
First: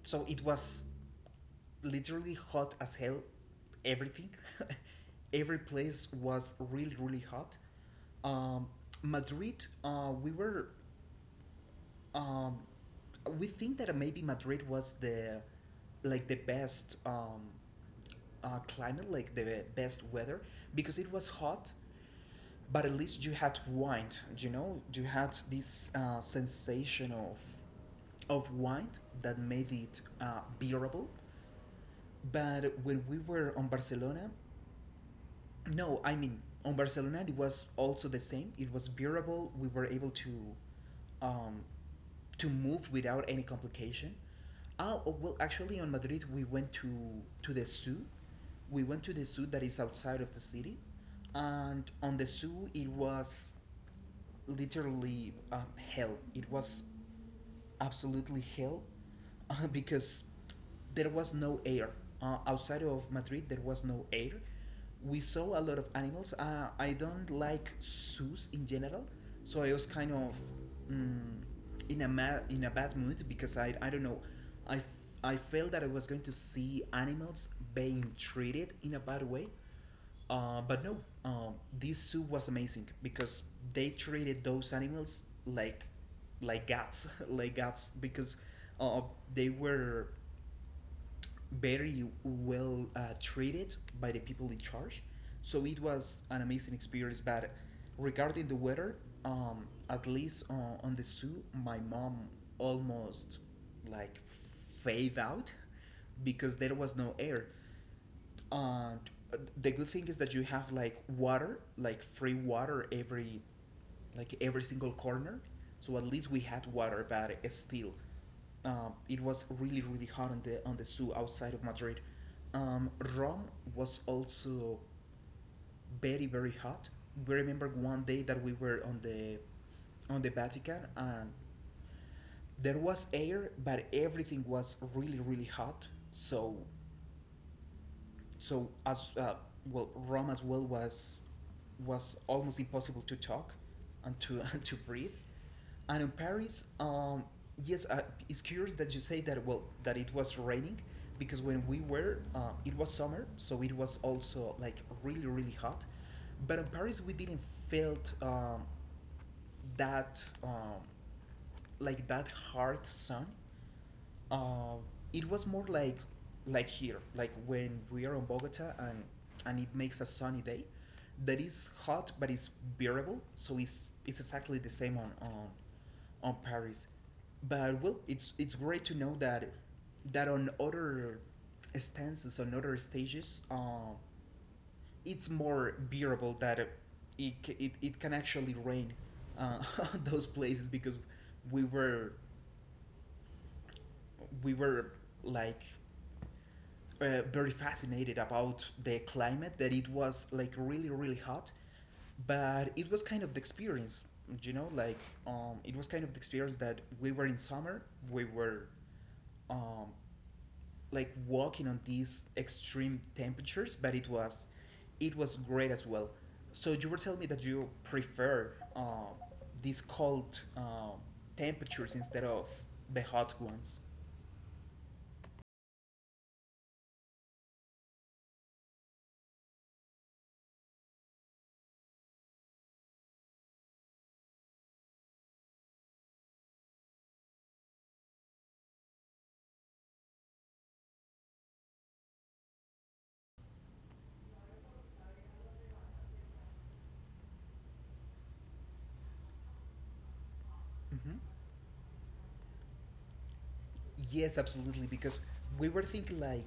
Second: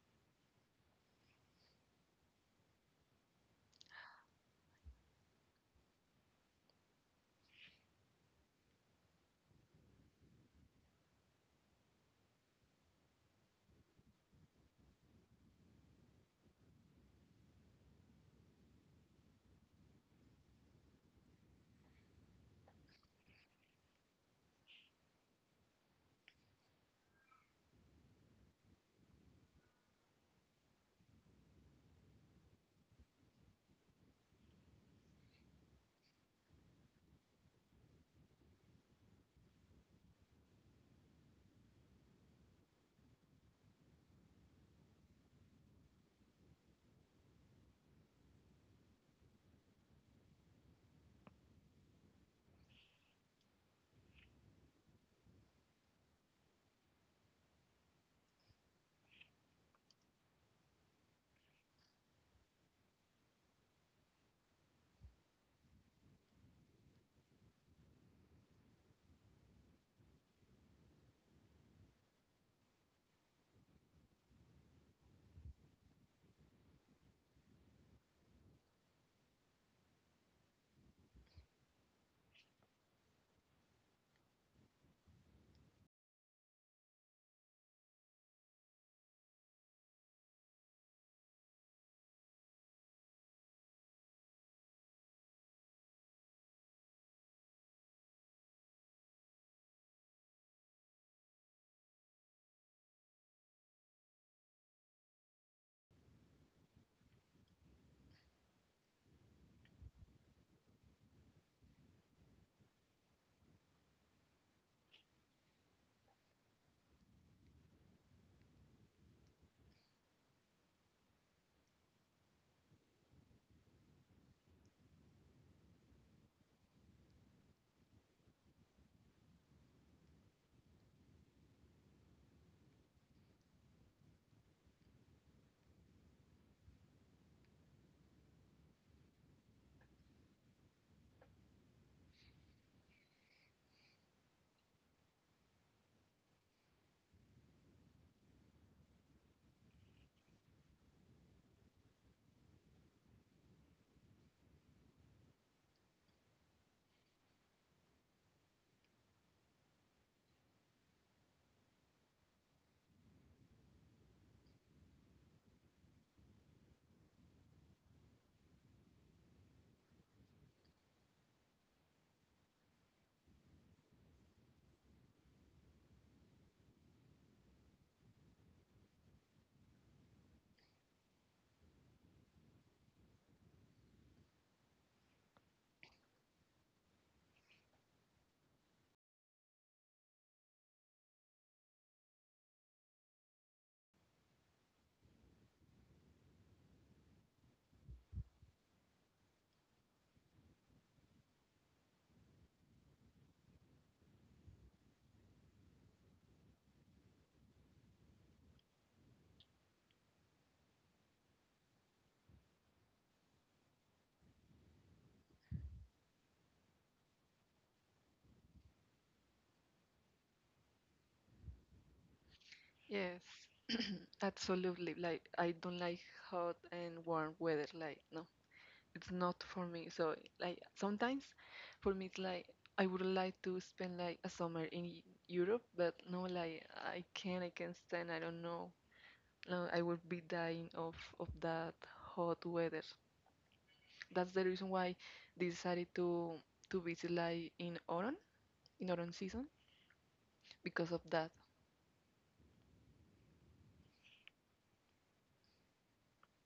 A: so it was literally hot as hell, everything. [LAUGHS] Every place was really, really hot. um, Madrid, we were, um, we think that maybe Madrid was the, like the best, climate, like the best weather, because it was hot, but at least you had wine, you know, you had this, sensation of wine, that made it, bearable. But when we were on Barcelona, no, I mean on Barcelona it was also the same, it was bearable, we were able to, um, to move without any complication. Oh, oh, well, actually on Madrid we went to the zoo, we went to the zoo that is outside of the city, and on the zoo it was literally, hell. It was absolutely hell, because there was no air. Outside of Madrid, there was no air. We saw a lot of animals. I don't like zoos in general, so I was kind of, um, in a in a bad mood because I don't know. I felt that I was going to see animals being treated in a bad way, but no, this zoo was amazing because they treated those animals like gods, [LAUGHS] like gods, because, uh, they were very well, treated by the people in charge. So it was an amazing experience. But regarding the weather, at least, on the zoo, my mom almost like fade out [LAUGHS] because there was no air. And the good thing is that you have like water, like free water, every like every single corner, so at least we had water. But it's still, it was really, really hot on the zoo outside of Madrid. um, Rome was also very, very hot. We remember one day that we were on the Vatican, and there was air, but everything was really, really hot. So so as, well, Rome as well was almost impossible to talk and to [LAUGHS] to breathe. And in Paris, yes, it's curious that you say that. Well, that it was raining because when we were, it was summer, so it was also like really, really hot. But in Paris, we didn't felt, that, like that hard sun, uh, it was more like here, like when we are in Bogota, and it makes a sunny day that is hot but it's bearable. So it's exactly the same on Paris. But well, it's great to know that that on other on other stages, it's more bearable that it, it can actually rain uh, [LAUGHS] those places because we were we were like very fascinated about the climate that it was like really really hot but it was kind of the experience you know like it was kind of the experience that we were in summer we were um, like walking on these extreme temperatures but it was great as well. So you were telling me that you prefer these cold temperatures instead of the
B: Yes.
A: hot ones.
B: Absolutely. Like I don't like hot and warm weather. Like no, it's not for me. So like sometimes for me it's like I would like to spend like a summer in Europe, but no, like I can't. I can't stand. I don't know. No, I would be dying of that hot weather. That's the reason why decided to visit like in autumn season because of that.
A: Yes, absolutely. Because we were thinking like,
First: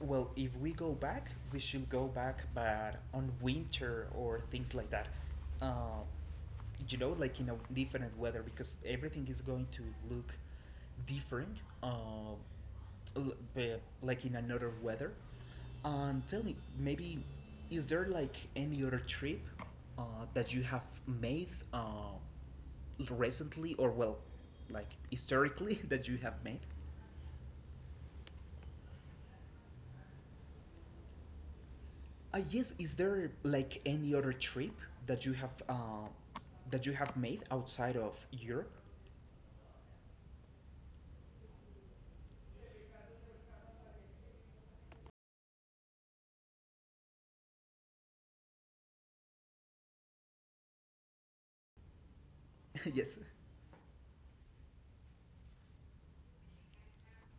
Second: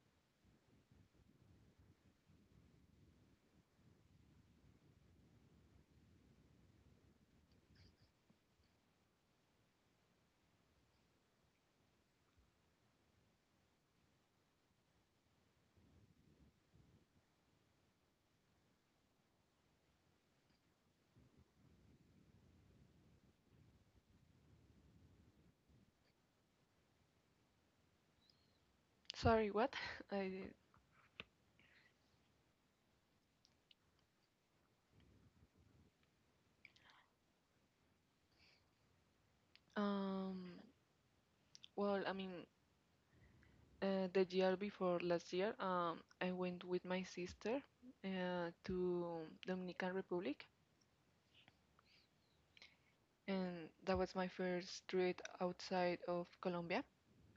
A: well, if we go back, we should go back, but on winter or things like that. Uh, you know, like in a different weather, because everything is going to look different, l- b- like in another weather. And tell me, maybe is there like any other trip uh, that you have made recently, or well, like historically [LAUGHS] that you have made?
B: Sorry, what? [LAUGHS] I
A: Yes, is there like any other trip that you have uh, that you have made outside of Europe?
B: um. Well, I mean, the year before last year, I went with my sister to Dominican Republic,
A: [LAUGHS] Yes,
B: and that was my first trip outside of Colombia.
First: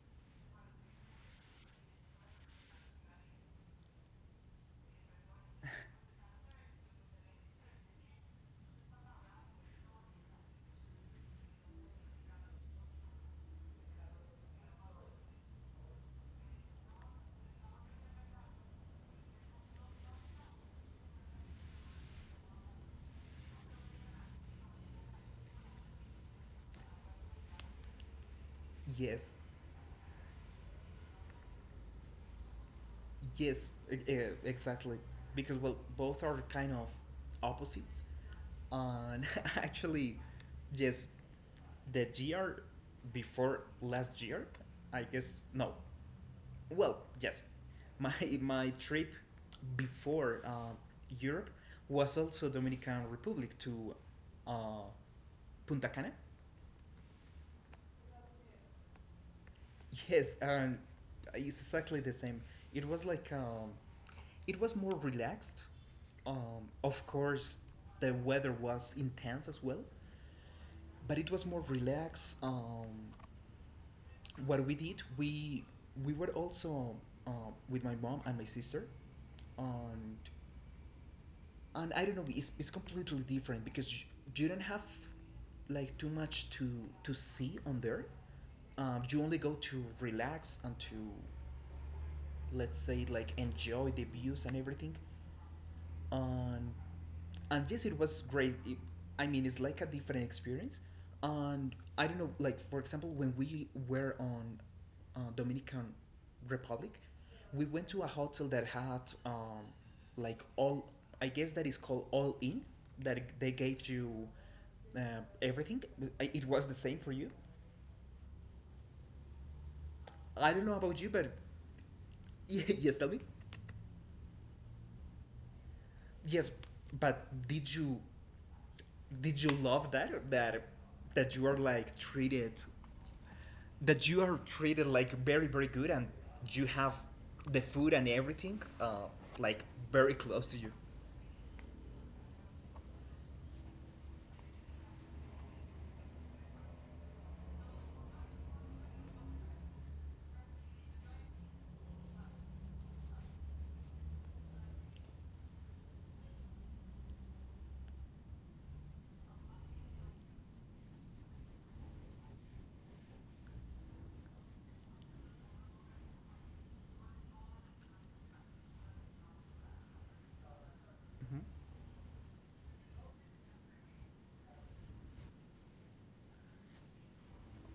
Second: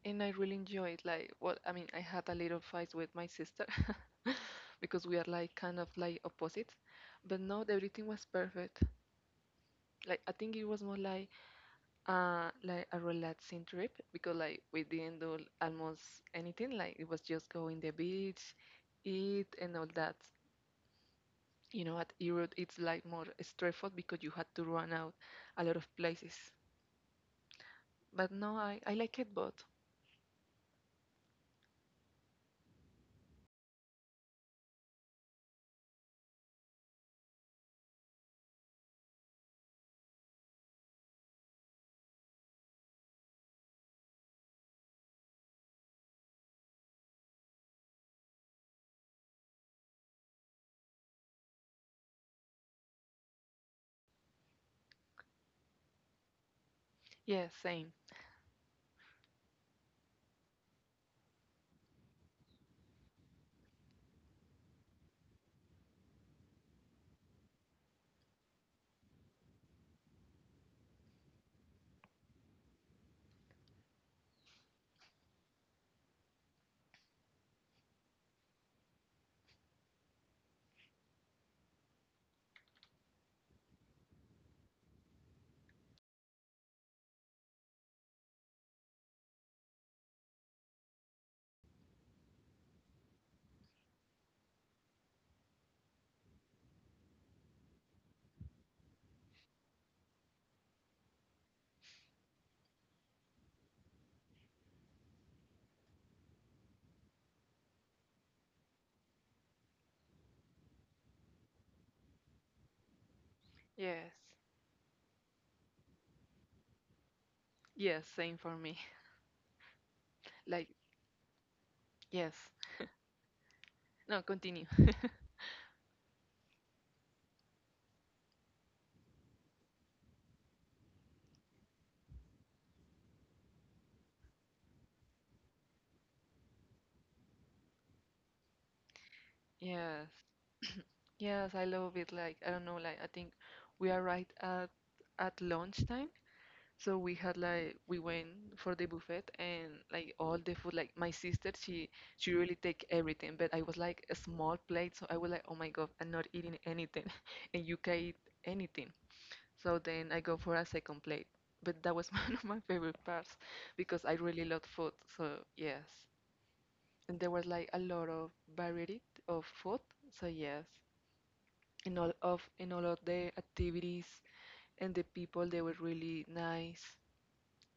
B: And I really enjoyed like well, I mean, I had a little fight with my sister [LAUGHS] because we are like kind of like opposites, but no, everything was perfect. Like I think it was more like a relaxing trip because like we didn't do almost anything. Like it was just go in the beach, eat and all that. You know, at Europe, it's like more straightforward because you had to run out a lot of places. But no, I like it
A: yes,
B: both.
A: yes, exactly. Because well, both are kind of opposites, and [LAUGHS] actually, yes, the year before last year, I guess no. Well, yes, my [LAUGHS] my trip before Europe was also Dominican Republic to uh, Punta Cana.
B: Yes, same.
A: Yes, and it's exactly the same. It was like it was more relaxed. Of course, the weather was intense as well, but it was more relaxed. What we did, we were also with my mom and my sister, and and I don't know, it's completely different because you don't have like too much to see on there. You only go to relax and to let's say like enjoy the views and everything, um, and yes, it was great. I mean, it's like a different experience. And I don't know, like for example, when we were on Dominican Republic, we went to a hotel that had like all. I guess that is called all in. That they gave
B: Yes.
A: you uh, everything. It was the same for you.
B: Yes, same for me. [LAUGHS]
A: I
B: Like,
A: don't know about you, but
B: yes.
A: [LAUGHS] yes, tell me.
B: No, continue. [LAUGHS]
A: Yes, but did you love that that you are like treated that you are treated like very very good and you have the food and everything like
B: Yes,
A: very close to you.
B: yes, I love it. Like, I don't know, like, I think we are right at lunchtime, so we had like we went for the buffet and like all the food like my sister she really take everything, but I was like a small plate, so I was like, oh my god, I'm not eating anything [LAUGHS] and you can eat anything, so then I go for a second plate, but that was [LAUGHS] one of my favorite parts because I really love food, so yes. And there was like a lot of variety of food, so yes,
A: Mm-hmm.
B: in all of the activities and the people they were really nice,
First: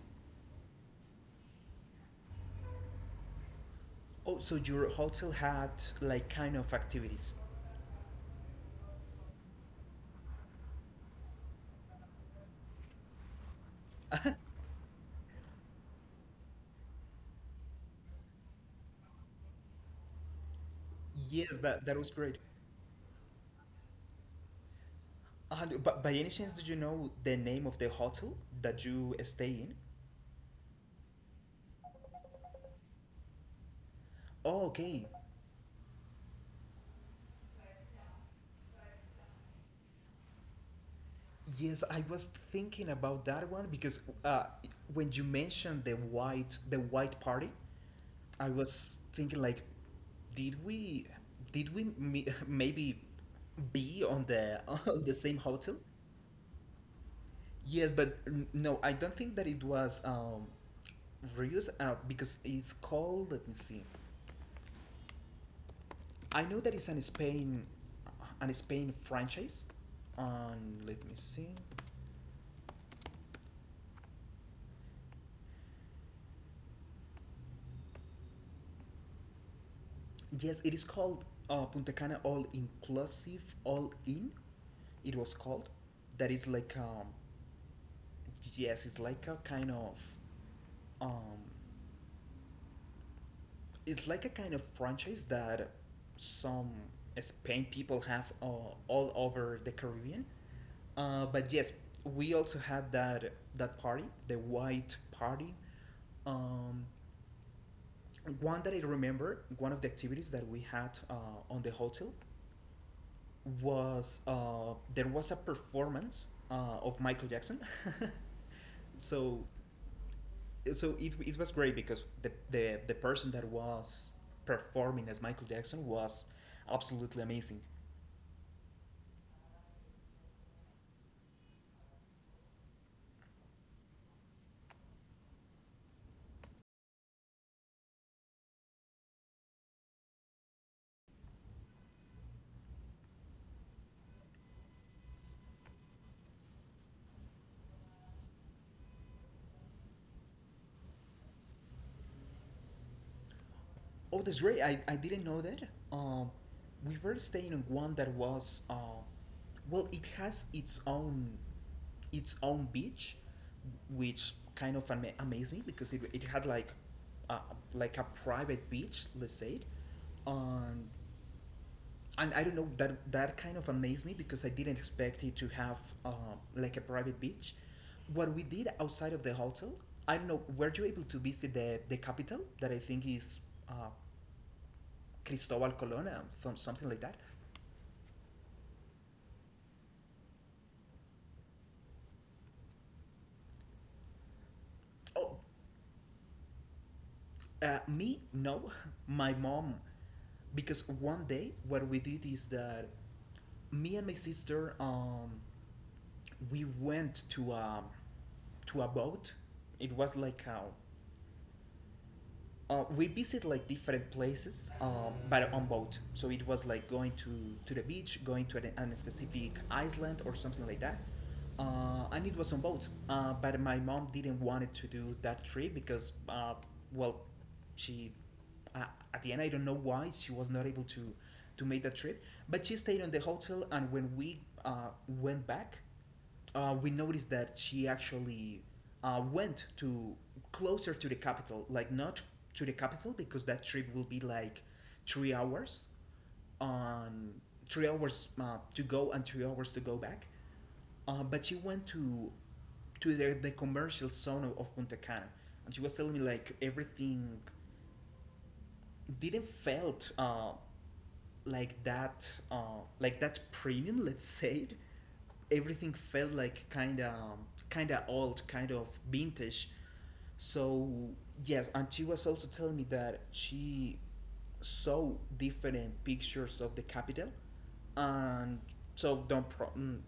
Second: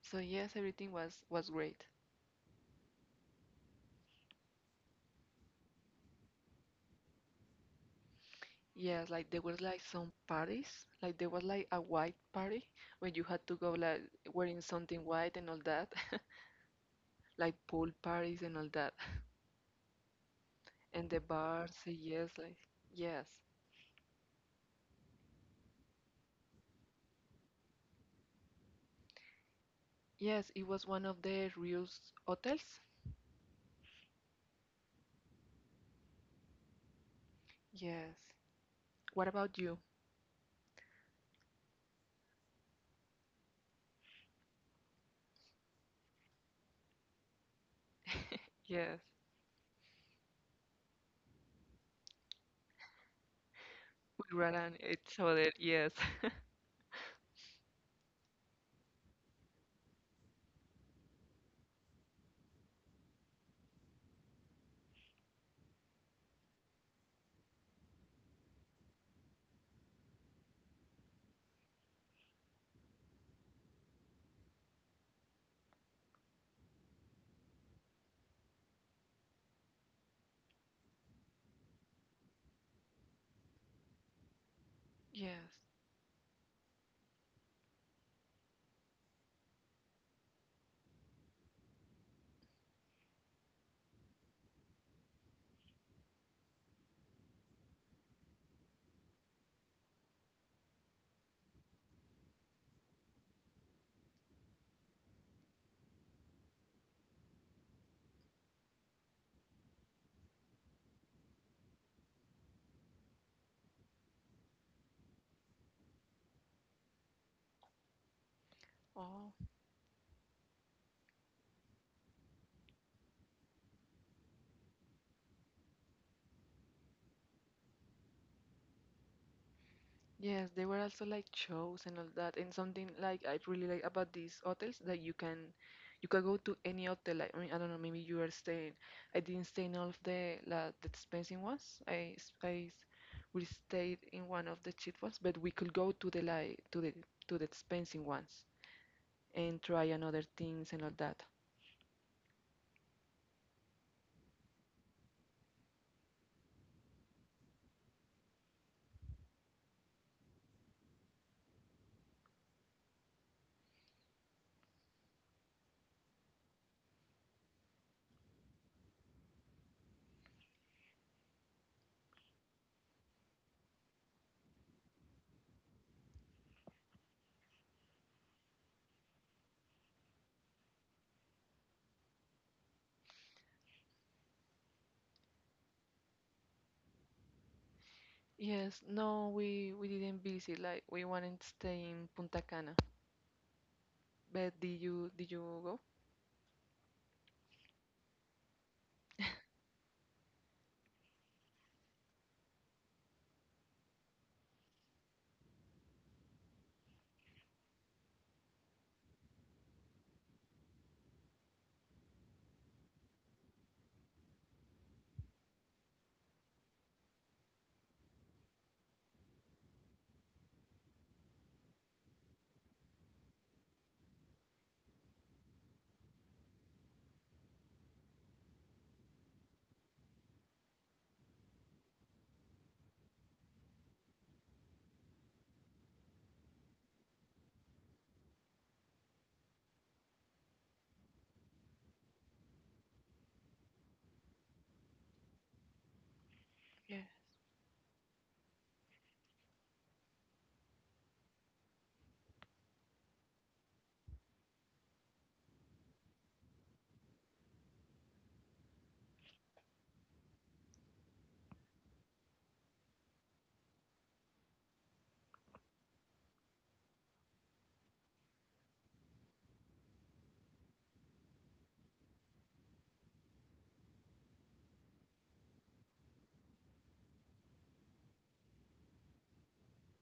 B: so yes, everything was great.
A: Oh, so your hotel had like kind of activities.
B: Yes, like there was like some parties, like there was like a white party where you had to go like wearing something white and all that, [LAUGHS] like pool parties and all that, and the
A: Yes,
B: bars.
A: that,
B: So
A: that was
B: yes,
A: great.
B: like yes,
A: But by any chance did you know the name of the hotel that you stay in?
B: yes, it was one of the Rio's hotels.
A: Oh, okay.
B: Yes. What about you?
A: Yes, I was thinking about that one because when you mentioned the white party, I was
B: Yes,
A: thinking like, did we [LAUGHS] maybe be on
B: we ran
A: the [LAUGHS]
B: on
A: on the
B: each
A: same
B: other.
A: hotel?
B: Yes. [LAUGHS]
A: Yes, but no, I don't think that it was Rios because it's called. Let me see. I know that it's an Spain franchise. On let me see. Yes, it is called Punta Cana All Inclusive, All In. It was
B: Yes.
A: called. That is like yes, it's like a kind of um, it's like a kind of franchise that some Spain people have all over the Caribbean. But yes, we also had that that party, the white party. Um, One that I remember, one of the activities that we had on the hotel was there was a performance of Michael Jackson. [LAUGHS]
B: Oh.
A: So so it was great because the person that was performing as Michael Jackson was absolutely amazing.
B: Yes, there were also like shows and all that, and something like I really like about these hotels that you can go to any hotel. Like I mean, I don't know, maybe you are staying. I didn't stay in all of the expensive ones. We stayed in one of the cheap ones, but we could go to the like to the expensive ones and try another things and all that.
A: Oh, that's great! I didn't know that. Um, we were staying in one that was well, it has its own beach, which kind of amazed me because it had uh, like a private beach, let's say, and and I don't know that that kind of amazed me because I didn't expect it to have uh, like a private beach. What we did outside of the hotel, I don't know. Were you able to visit the capital that I think is uh, Cristobal Colón, something like that?
B: Yes, no, we didn't visit. Like we wanted to stay in Punta Cana. But did you did
A: Oh,
B: you go?
A: me no, [LAUGHS] my mom, because one day what we did is that me and my sister, we went to a boat. It was like a we visit like different places, but on boat. So it was like going to the beach, going to an specific island or something like that. And it was on boat. But my mom didn't want it to do that trip because, well, she uh, at the end I don't know why she was not able to make that trip. But she stayed on the hotel, and when we went back, we noticed that she actually went to closer to the capital, like not to the capital because that trip will be like 3 hours
B: Yeah.
A: on 3 hours to go and 3 hours to go back. But she went to the commercial zone of Punta Cana, and she was telling me like everything didn't felt like that premium, let's [LAUGHS] say, everything felt like kind of old, kind of vintage. So yes, and she was also telling me that she saw different pictures of the capital, and so don't pro- mm,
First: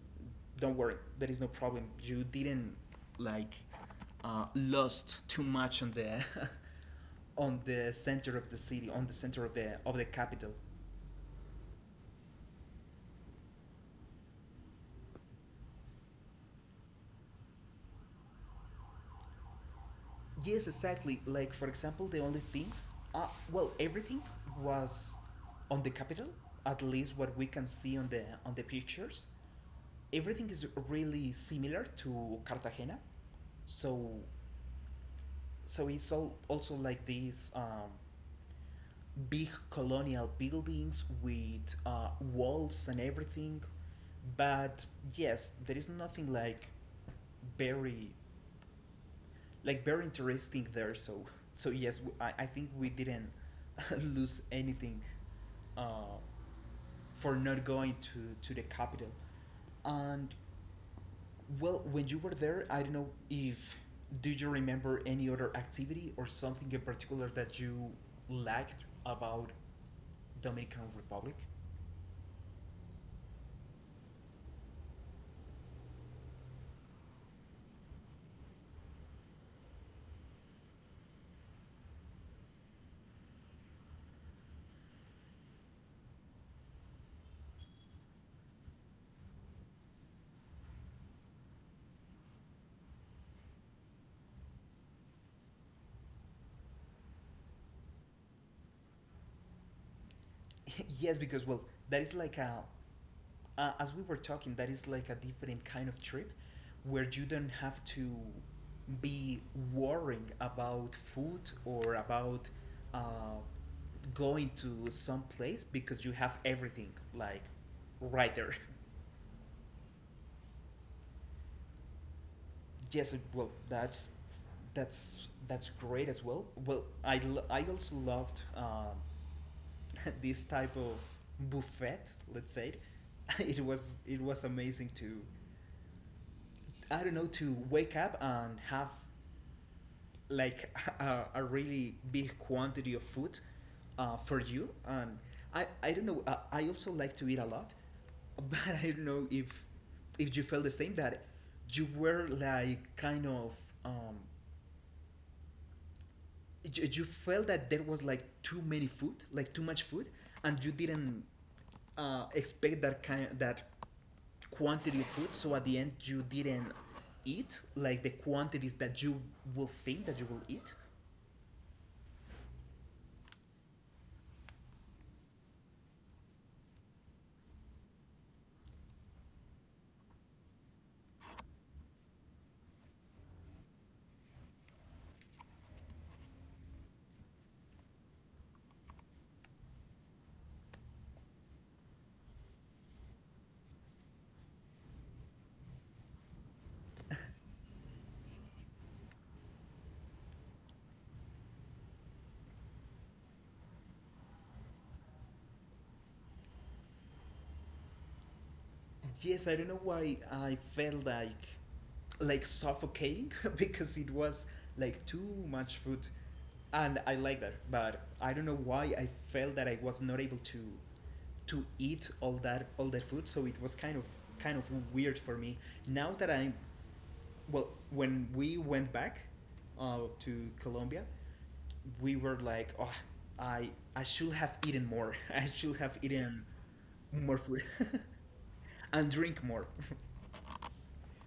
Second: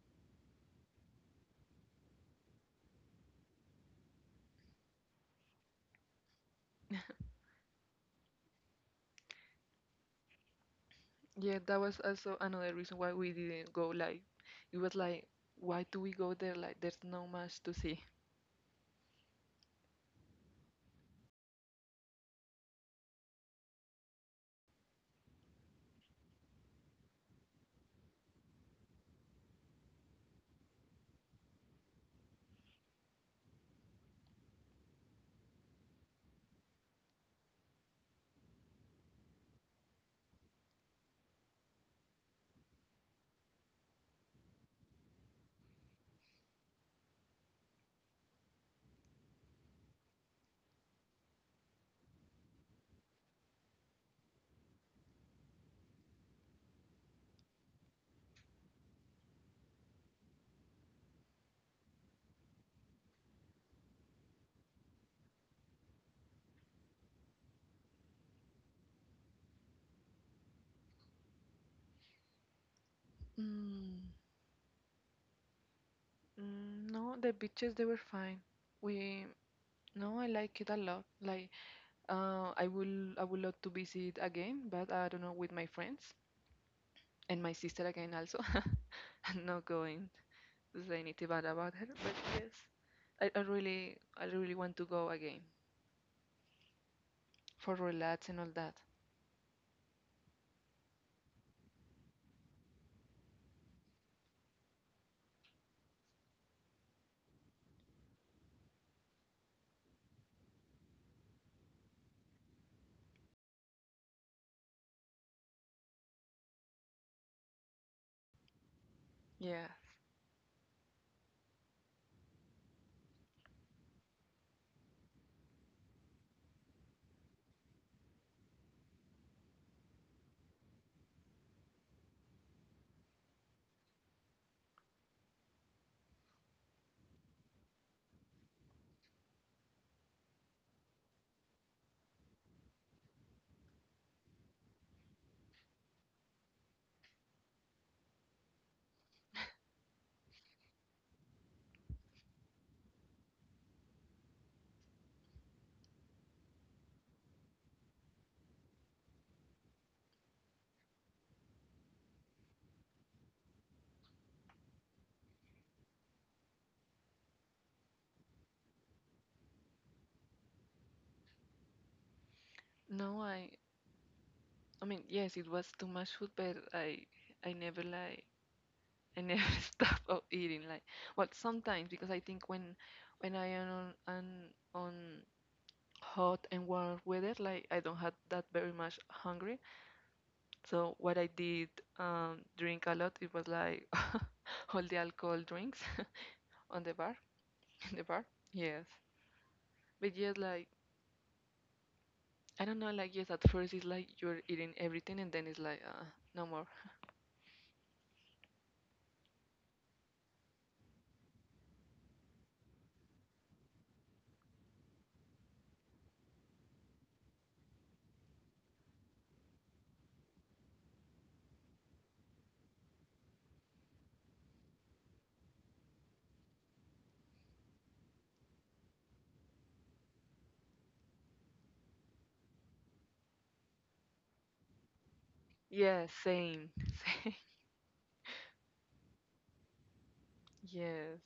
A: don't worry, there is no problem. You didn't like lost too much on the [LAUGHS] on the center of the city, on the center of the capital.
B: Yeah, that was also another reason why we didn't go. Like, it was like, why do we go there? Like, there's no much to see.
A: Yes, exactly. Like for example, the only things, well, everything was on the capital. At least what we can see on the pictures, everything is really similar to Cartagena. So so it's all also like these big colonial buildings with walls and everything. But yes, there is nothing like very like very interesting there. So so yes, I think we didn't [LAUGHS] lose anything uh, for not going to the capital. And well, when you were there, I don't know if do you remember any other activity or something in particular that you liked about Dominican Republic?
B: Mm, no, the beaches they were fine. We No, I like it a lot. Like, I would love to visit again, but I don't know, with my friends and my sister again also. [LAUGHS] I'm not going to say anything bad about her, but yes, I really want to go again for relax and all that.
A: [LAUGHS] Yes, because well, that is like a as we were talking, that is like a different kind of trip where you don't have to be worrying about food or about uh, going to some place because you have everything like right there. [LAUGHS]
B: Yeah.
A: Yes, well, that's that's great as well. Well, I also loved [LAUGHS] this type of buffet. Let's say [LAUGHS] it. Was it was amazing to I don't know to wake up and have like [LAUGHS] a really big quantity of food for you and I don't know I also like to eat a lot [LAUGHS] but I don't know if you felt the same that you were like kind of um, you felt that there was like too many food like too much food and you didn't expect that kind that quantity of food so at the end you didn't eat like the quantities that you will think that you will eat.
B: No, I mean, yes, it was too much food, but I never like I never [LAUGHS] stop of eating. Like, well, sometimes because I think when I am on hot and warm weather, like I don't have that very much hungry. So what I did drink a lot. It was like [LAUGHS] all the alcohol drinks [LAUGHS] on the bar [LAUGHS] in the bar. Yes, but yes, like I don't know. Like yes, at first it's like you're eating everything, and then it's like no more.
A: Yes, I don't know why I felt like suffocating [LAUGHS] because it was like too much food and I like that, but I don't know why I felt that I was not able to eat all that food, so it was kind of weird for me. Now that I'm well, when we went back to Colombia, we were like, oh, I I should have eaten more. [LAUGHS] I should have
B: Yes,
A: eaten
B: same, [LAUGHS] same.
A: more food and drink more.
B: Yes.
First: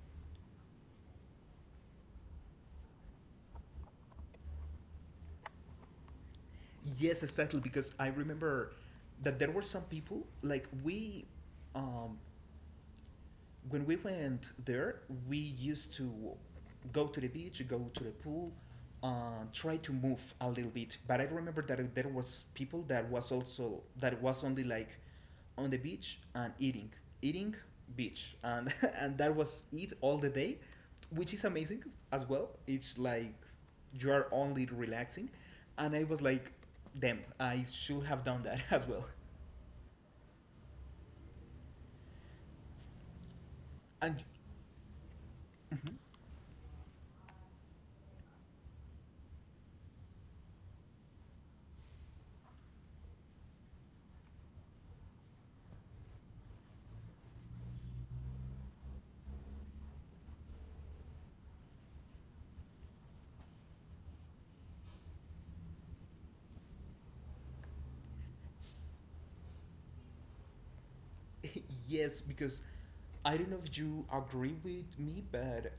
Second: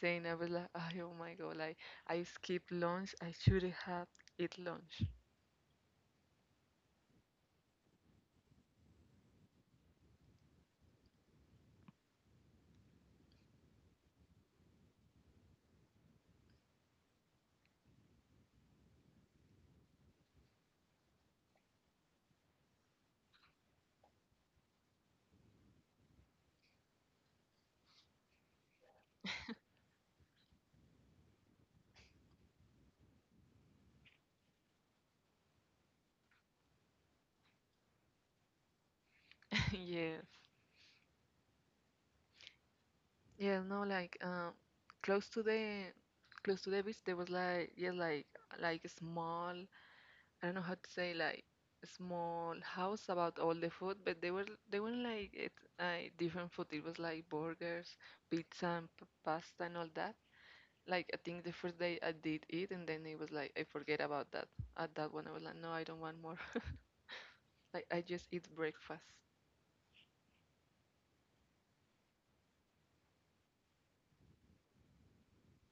B: Same, I was like, "Ay, oh my God, like I skipped lunch. I should have eat lunch."
A: Yes, exactly. Because I remember that there were some people like we, um, when we went there, we used to go to the beach, go to the pool, try to move a little bit. But I remember that there was people that was also that was only like on the beach and eating, eating beach, and [LAUGHS] and that was it all the day, which is amazing as well. It's like you are only relaxing, and I was like, damn, I should have done that [LAUGHS] as well.
B: [LAUGHS] Yeah. Yeah, no, like
A: And
B: close to the close to the beach there was like yeah, like a small, I don't know how to say, like a small house about all the food, but they weren't like it, like different food. It was like burgers, pizza and pasta and all that. Like I think the first day I did eat, and then it was like I forget about that. At that one I was like, no, I don't want more. Like I just eat breakfast.
A: [LAUGHS] yes, because I don't know if you agree with me, but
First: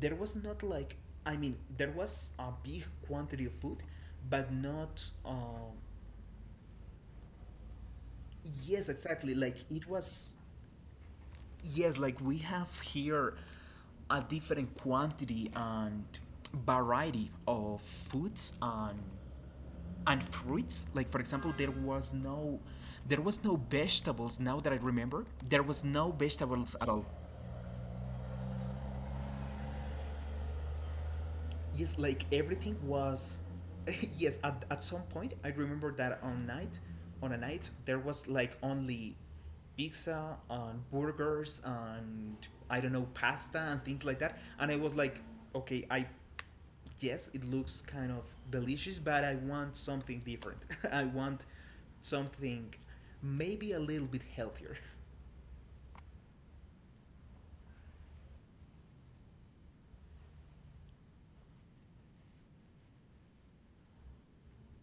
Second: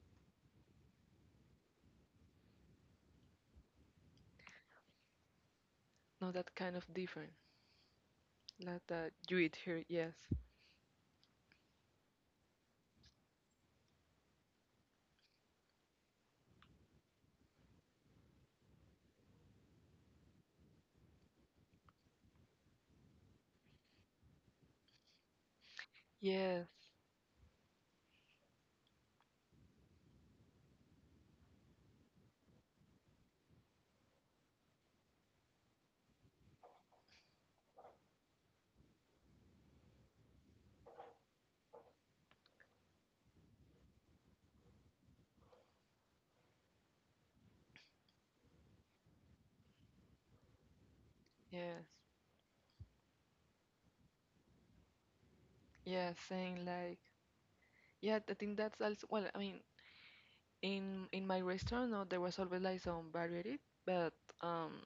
A: there was not like I mean there was a big quantity of food, but not.
B: No, that kind of different.
A: Yes,
B: Like that
A: exactly.
B: you
A: Like
B: eat here,
A: it
B: yes.
A: was. Yes, like we have here a different quantity and variety of foods and fruits. Like for example, there was no vegetables. Now that I remember, there was no
B: Yes,
A: vegetables at all. Yes, like everything was. [LAUGHS] Yes, at some point I remember that on night, on a night there was like only pizza and burgers and I don't know pasta and things like that, and I was like, okay, I yes it looks kind of delicious, but I want something different. [LAUGHS] I want
B: yes,
A: something maybe a little bit healthier.
B: yes. Saying like, yeah, I think that's also well. I mean, in my restaurant, no, there was always like some variety, but um,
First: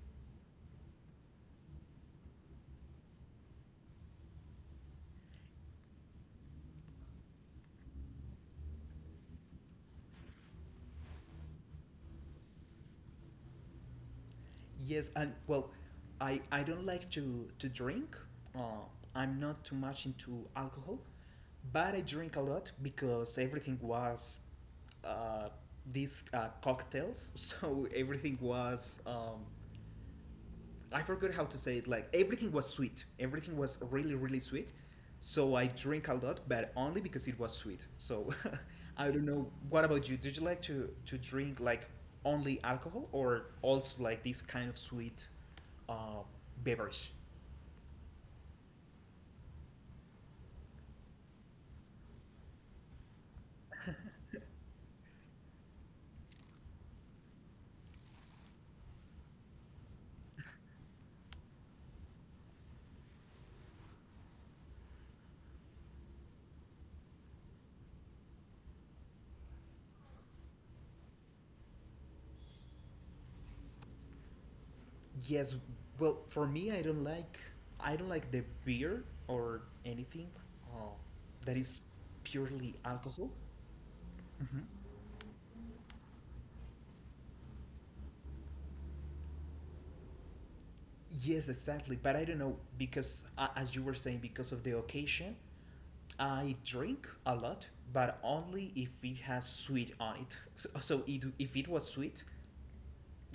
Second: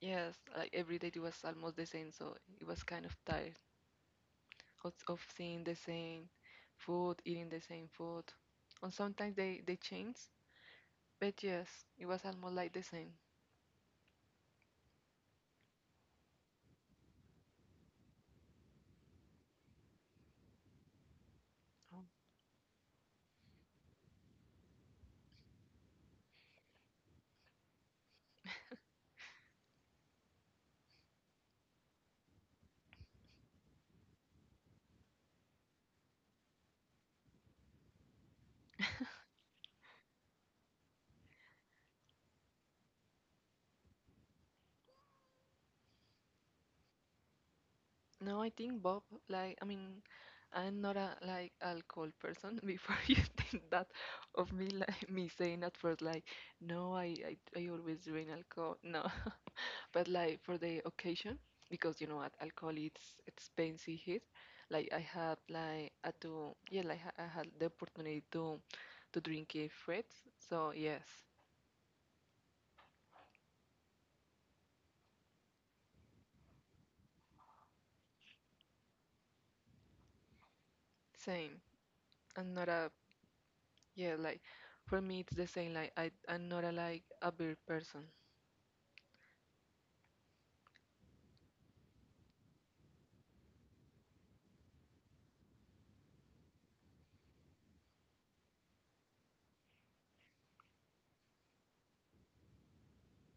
B: yes, like every day it was almost the same, so it was kind of tired of seeing the same food, eating the same food. And sometimes they change, but yes, it was almost like the same.
A: Yes, and well, I don't like to drink. Uh, I'm not too much into alcohol, but I drink a lot because everything was uh, these cocktails. [LAUGHS] So everything was, I forgot how to say it, like everything was sweet. Everything was really, really sweet. So I drink a lot, but only because it was sweet. So [LAUGHS] I don't know. What about you? Did you like to drink like only alcohol or also like this kind of sweet uh, beverage?
B: No, I think Bob, like, I mean, I'm not a like alcohol person. [LAUGHS] Before you think that of me, like me saying at first, like, no, I always drink alcohol. No, [LAUGHS] but like for the occasion, because you know what, alcohol it's expensive here. Like I had like I do, yeah, like I had the opportunity to drink it first. So yes,
A: Yes, well, for me, I don't like the beer or anything uh, that
B: same.
A: is
B: I'm not
A: purely
B: a,
A: alcohol.
B: yeah, like for me it's the same. Like I'm not a like a beer person.
A: Yes, exactly. But I don't know because, as you were saying, because of the occasion, I drink a lot, but only if it has sweet on it. So, if it was sweet,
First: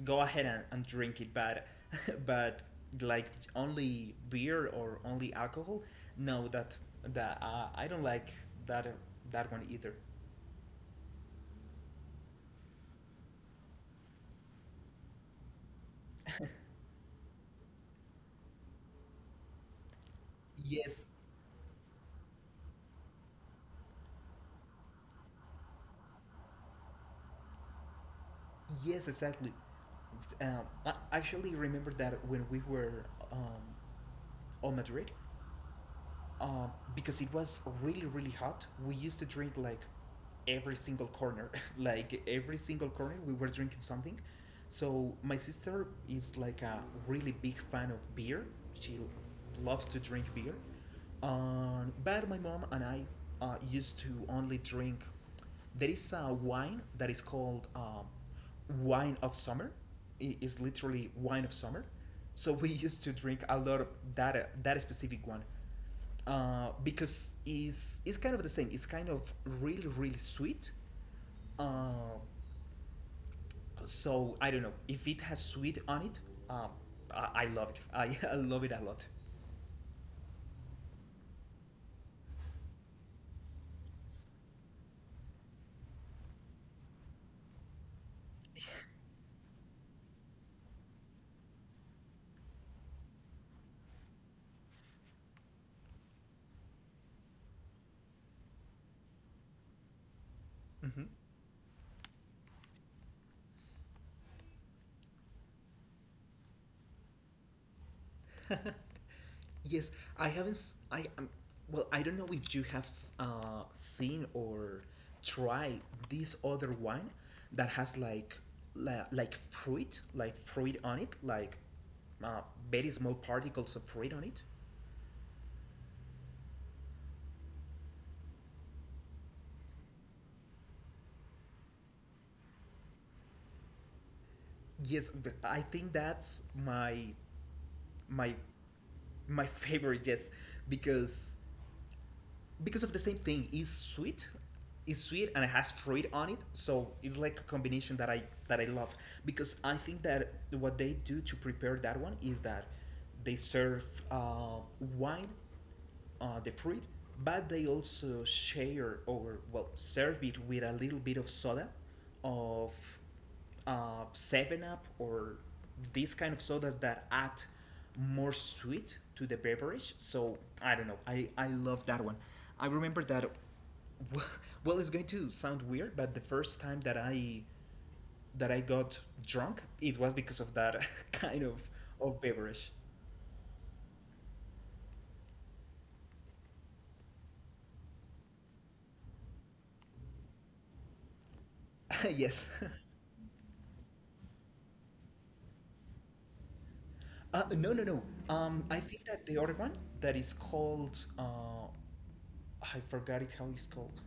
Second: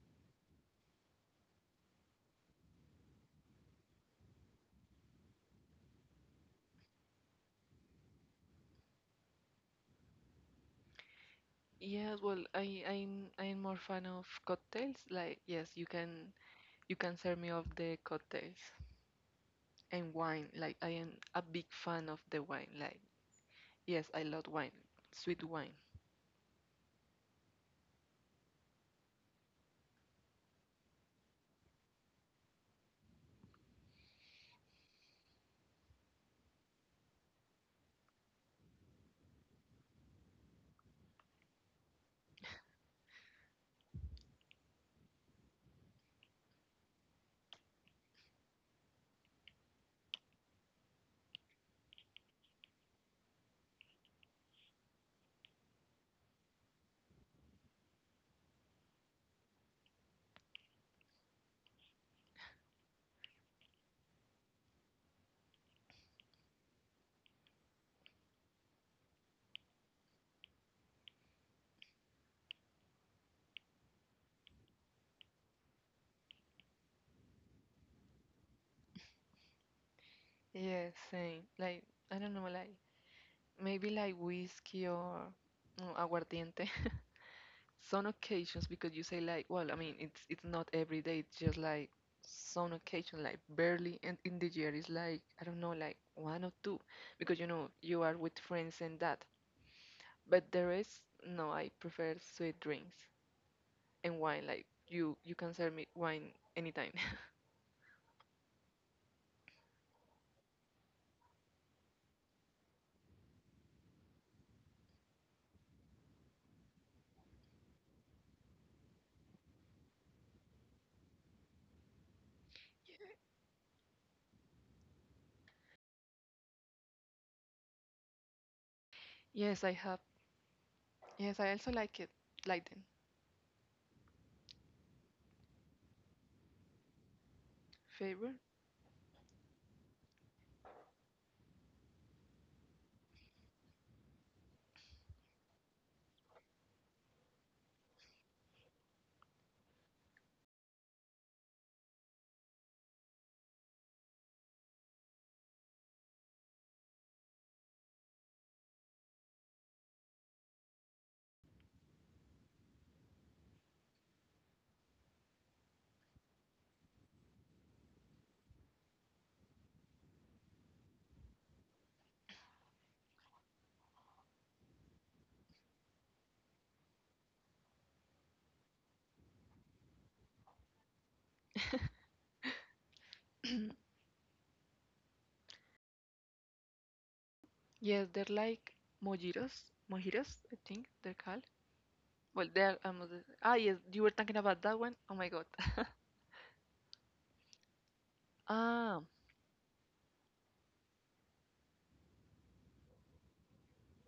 A: go ahead and drink it. But [LAUGHS] but like only beer or only alcohol, no, that I don't like that that one either.
B: Yes, well, I'm more fan of cocktails. Like, yes, you can serve me of the cocktails and wine. Like, I
A: Yes,
B: am a big fan of the wine. Like, yes, I love wine, sweet wine.
A: yes, exactly. I actually remember that when we were um, on Madrid, uh, because it was really, really hot, we used to drink like every single corner, [LAUGHS] like every single corner we were drinking something. So my sister is like a really big fan of beer. She loves to drink beer. But my mom and I used to only drink, there is a wine that is called, wine of summer. It is literally wine of summer. So we [LAUGHS] used to drink a lot of that specific one, because it's kind of the same. It's kind of really, really sweet. Uh, so I don't know if it has sweet on it. Um, I love it. I, [LAUGHS] I love it a lot.
B: Yes, same. Like, I don't know, like maybe like whiskey or no, aguardiente. Some occasions, because you say like, well, I mean, it's not every day, it's just like some occasion, like barely. And in the year is like, I don't know, like one or two, because you know you are with friends and that. But the rest,
A: Mm-hmm.
B: no, I prefer sweet drinks. And wine, like, you can serve me wine anytime.
A: Yes, I haven't. S- I well, I don't know if you have seen or tried this other wine that has like like fruit on it, like uh, very small
B: [LAUGHS]
A: particles of fruit on it.
B: Yes, I have. Yes, I also like it, like them
A: Yes, I think that's my
B: favor.
A: my favorite. Yes, because because of the same thing, it's sweet, it's sweet and it has fruit on it, so it's like a combination that I that I love, because I think that what they do to prepare that one is that they serve uh, wine, the fruit, but they also share or well serve it with a little bit of soda, of Seven Up or these kind of sodas that add more sweet to the beverage. So I don't know. I love that one. I remember that. [LAUGHS] Well, it's going to sound weird, but the first time that I got drunk, it was because of that [LAUGHS] kind of beverage.
B: [CLEARS THROAT] Yes, they're like mojitos mojitos I think they're called.
A: [LAUGHS]
B: Well,
A: Yes.
B: they're
A: [LAUGHS]
B: ah yes, you were talking about that one. Oh my god.
A: No, no, no. I
B: Ah,
A: think that the other one that is called I forgot it how it's called.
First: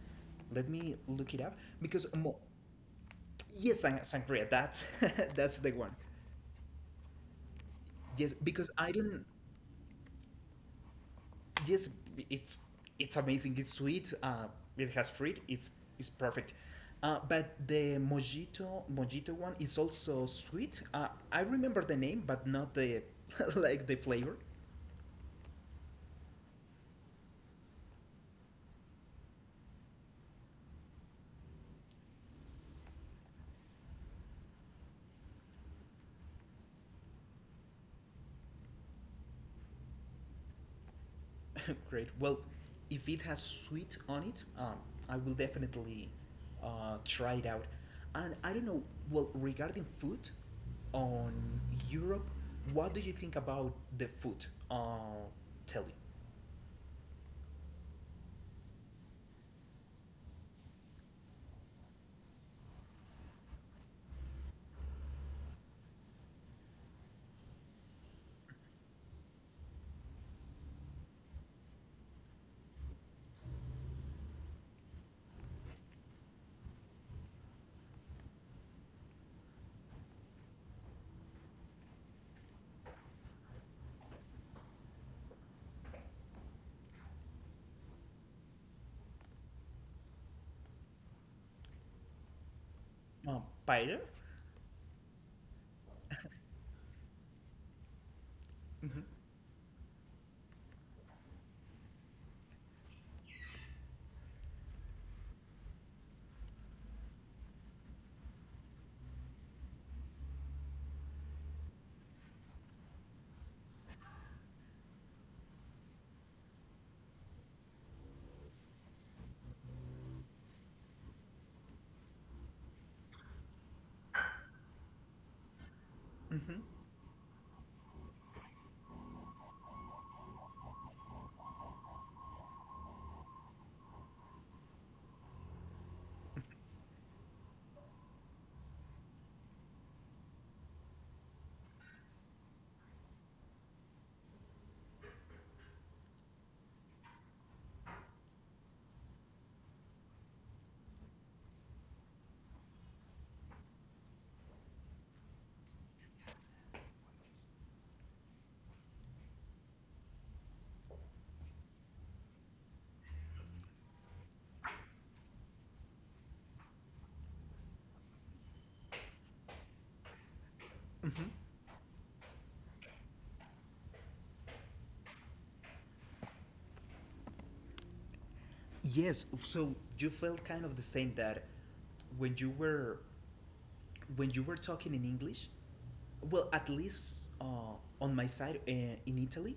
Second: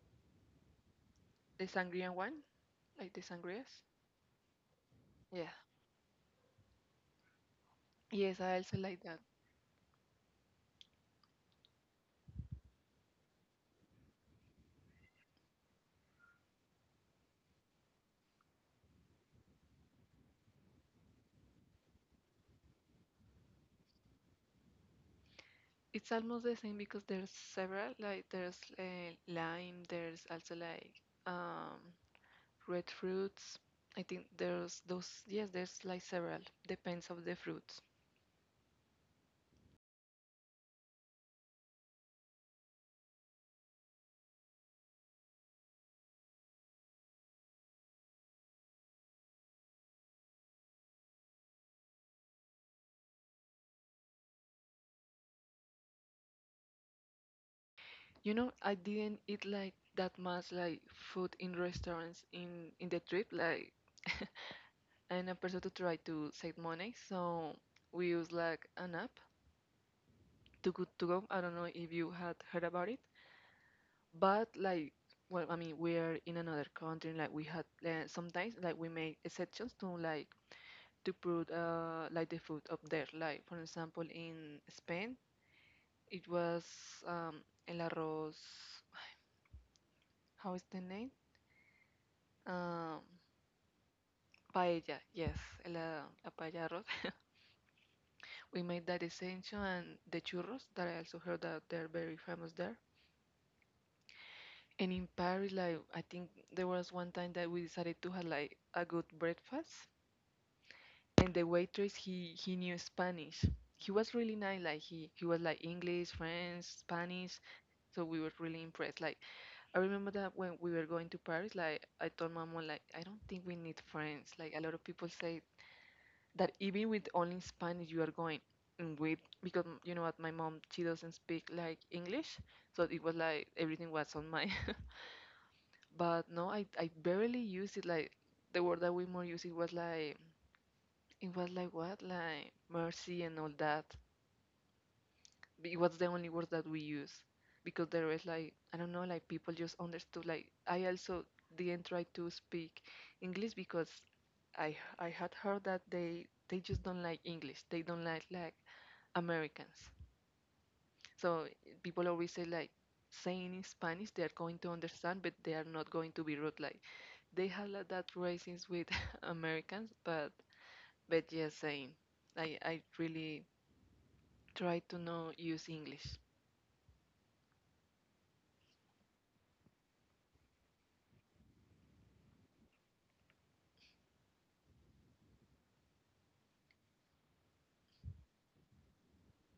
A: Let me look it up,
B: the
A: because
B: sangria one, like the
A: yes,
B: sangrias.
A: sangria. That's [LAUGHS]
B: Yeah.
A: that's the one. Yes,
B: Yes, I
A: because
B: also
A: I
B: like that.
A: don't. Yes, it's it's amazing. It's sweet. It has fruit. It's perfect. But the mojito one is also sweet. I remember the name, but not the [LAUGHS] like the flavor.
B: It's almost the same because there's several, like there's lime, there's also like um, red fruits. I think there's those, yes, there's like several, depends of the fruits.
A: [LAUGHS] Great. Well, if it has sweet on it, I will definitely try it out. And I don't know. Well, regarding food on Europe, what do you think about the food? Tell me.
B: You know, I didn't eat like that much like food in restaurants in the trip, like, and a person to try to save money, so we use like an app, to go to go. I don't know if you had heard about it. But like, well, I mean, we're in another country, like we had sometimes like we make exceptions to like to put like the food up there, like for example in Spain. It was um el arroz, how is the name, um
A: Paella.
B: paella, yes, la paella arroz. [LAUGHS] We made that essential, and the churros that I also heard that they're very famous there. And in Paris, like I think there was one time that we decided to have like a good breakfast, and the waitress, he knew Spanish. He was really nice. Like he was like English, French, Spanish. So we were really impressed. Like I remember that when we were going to Paris, like I told my mom, like I don't think we need friends. Like a lot of people say that even with only Spanish you are going. And with, because you know what, my mom, she doesn't speak like English, so it was like everything was on my. [LAUGHS] But no, I barely used it. Like the word that we more used it was like what? Like mercy and all that. But it was the only words that we use, because there was like, I don't know, like people just understood. Like I also didn't try to speak English, because I had heard that they just don't like English. They don't like Americans. So people always say, like saying in Spanish they are going to understand, but they are not going to be rude. Like they have like, that racism with [LAUGHS] Americans, but yes, same. I really try to not use English.
A: Yes. So you felt kind of the same that when you were when you were talking in English, well, at least on my side in Italy,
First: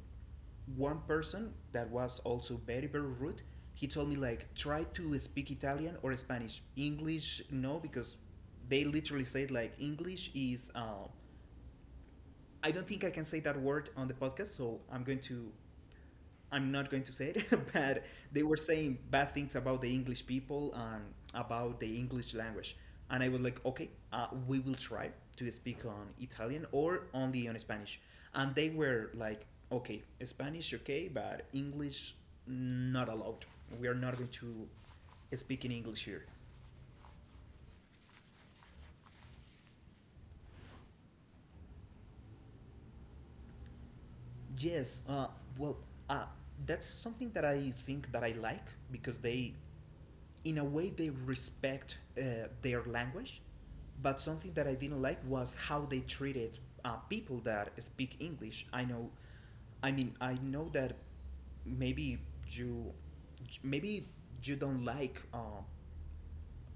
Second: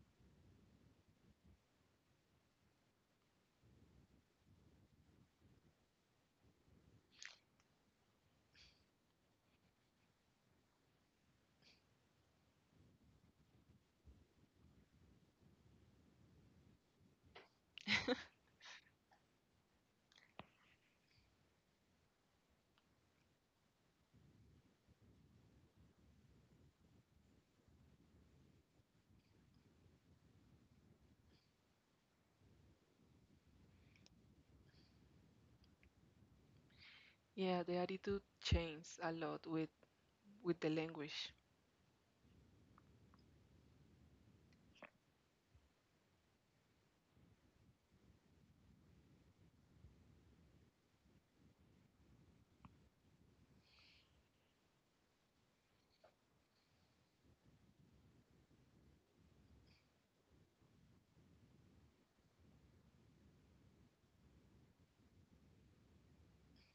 A: one person that was also very, very rude. He told me like try to speak Italian or Spanish. English no because they literally said like English is. I don't think I can say that word on the podcast, so I'm not going to say it, [LAUGHS] but
B: [LAUGHS]
A: they were saying bad things about the English people and about the English language. And I was like, okay, we will try to speak on Italian or only on Spanish. And they were like, okay, Spanish, okay, but English, not allowed. We are not going to speak in English here.
B: Yeah, the attitude changes a lot with the language.
A: Yes, well, uh, that's something that I think that I like, because they, in a way, they respect their language, but something that I didn't like was how they treated people that speak English. I know I mean, I know that maybe you maybe you don't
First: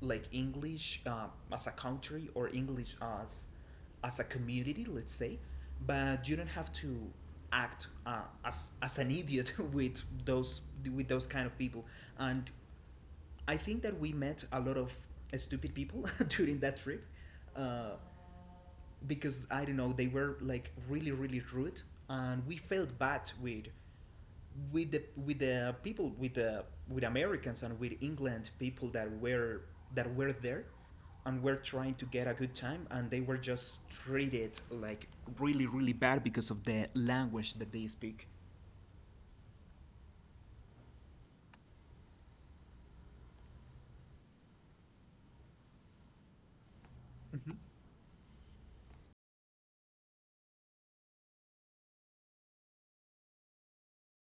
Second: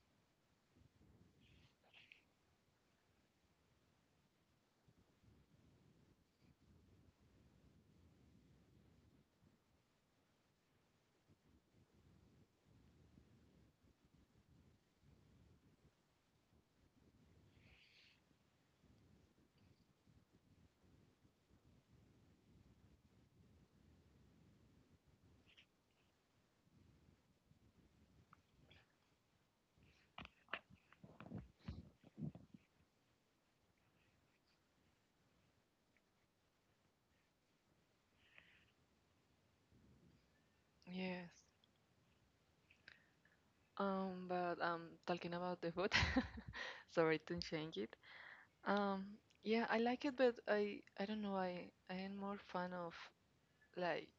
A: like English as a country, or English as as a community, let's say, but you don't have to act as an idiot [LAUGHS] with those kind of people. And I think that we met a lot of stupid people [LAUGHS] during that trip, uh, because I don't know, they were like really, really rude, and we felt bad with with the people, with Americans and with England people that were there and were trying to get a good time, and they were just treated like really, really bad because of the language that they speak.
B: Yes. But talking about the food, [LAUGHS] sorry to change it. Um, yeah, I like it, but I don't know. I am more fan of like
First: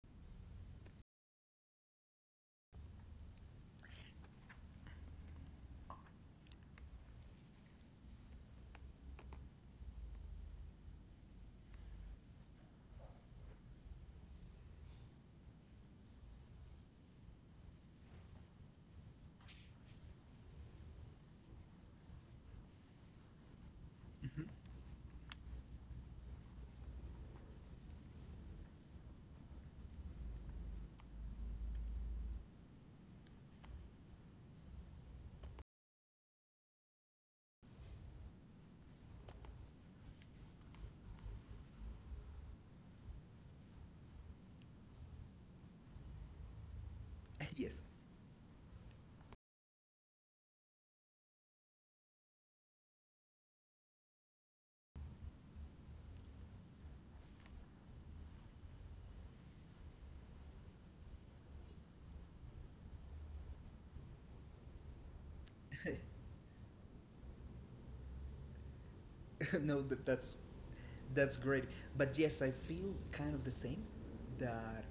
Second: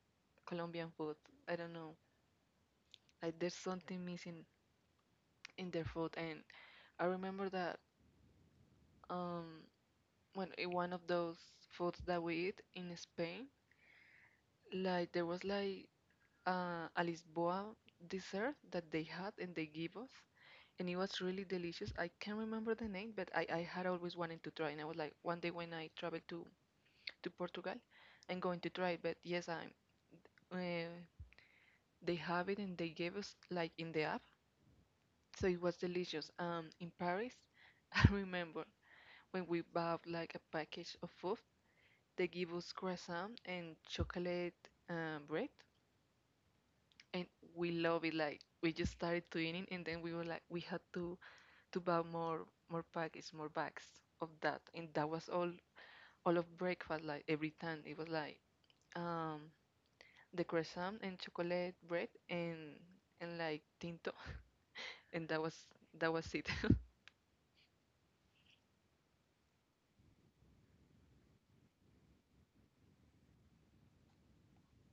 B: Colombian food. I don't know. Like there's something missing in their food, and I remember that um when in one of those foods that we eat in Spain, like there was like a Lisboa dessert that they had and they give us, and it was really delicious. I can't remember the name, but I had always wanted to try, and I was like, one day when I travel to Portugal, I'm going to try it. But yes, I'm. Uh, they have it, and they gave us like in the app, so it was delicious. In Paris, [LAUGHS] I remember when we bought like a package of food, they give us croissant and chocolate bread, and
A: [LAUGHS]
B: we
A: Yes.
B: love it. Like we just started to eating, and then we were like, we had to buy more packets, more bags of that, and that was all of breakfast. Like every time it was like um the croissant and chocolate bread, and like tinto, [LAUGHS] and that was it. [LAUGHS]
A: [LAUGHS] No, that's great. But yes, I feel kind of the same. That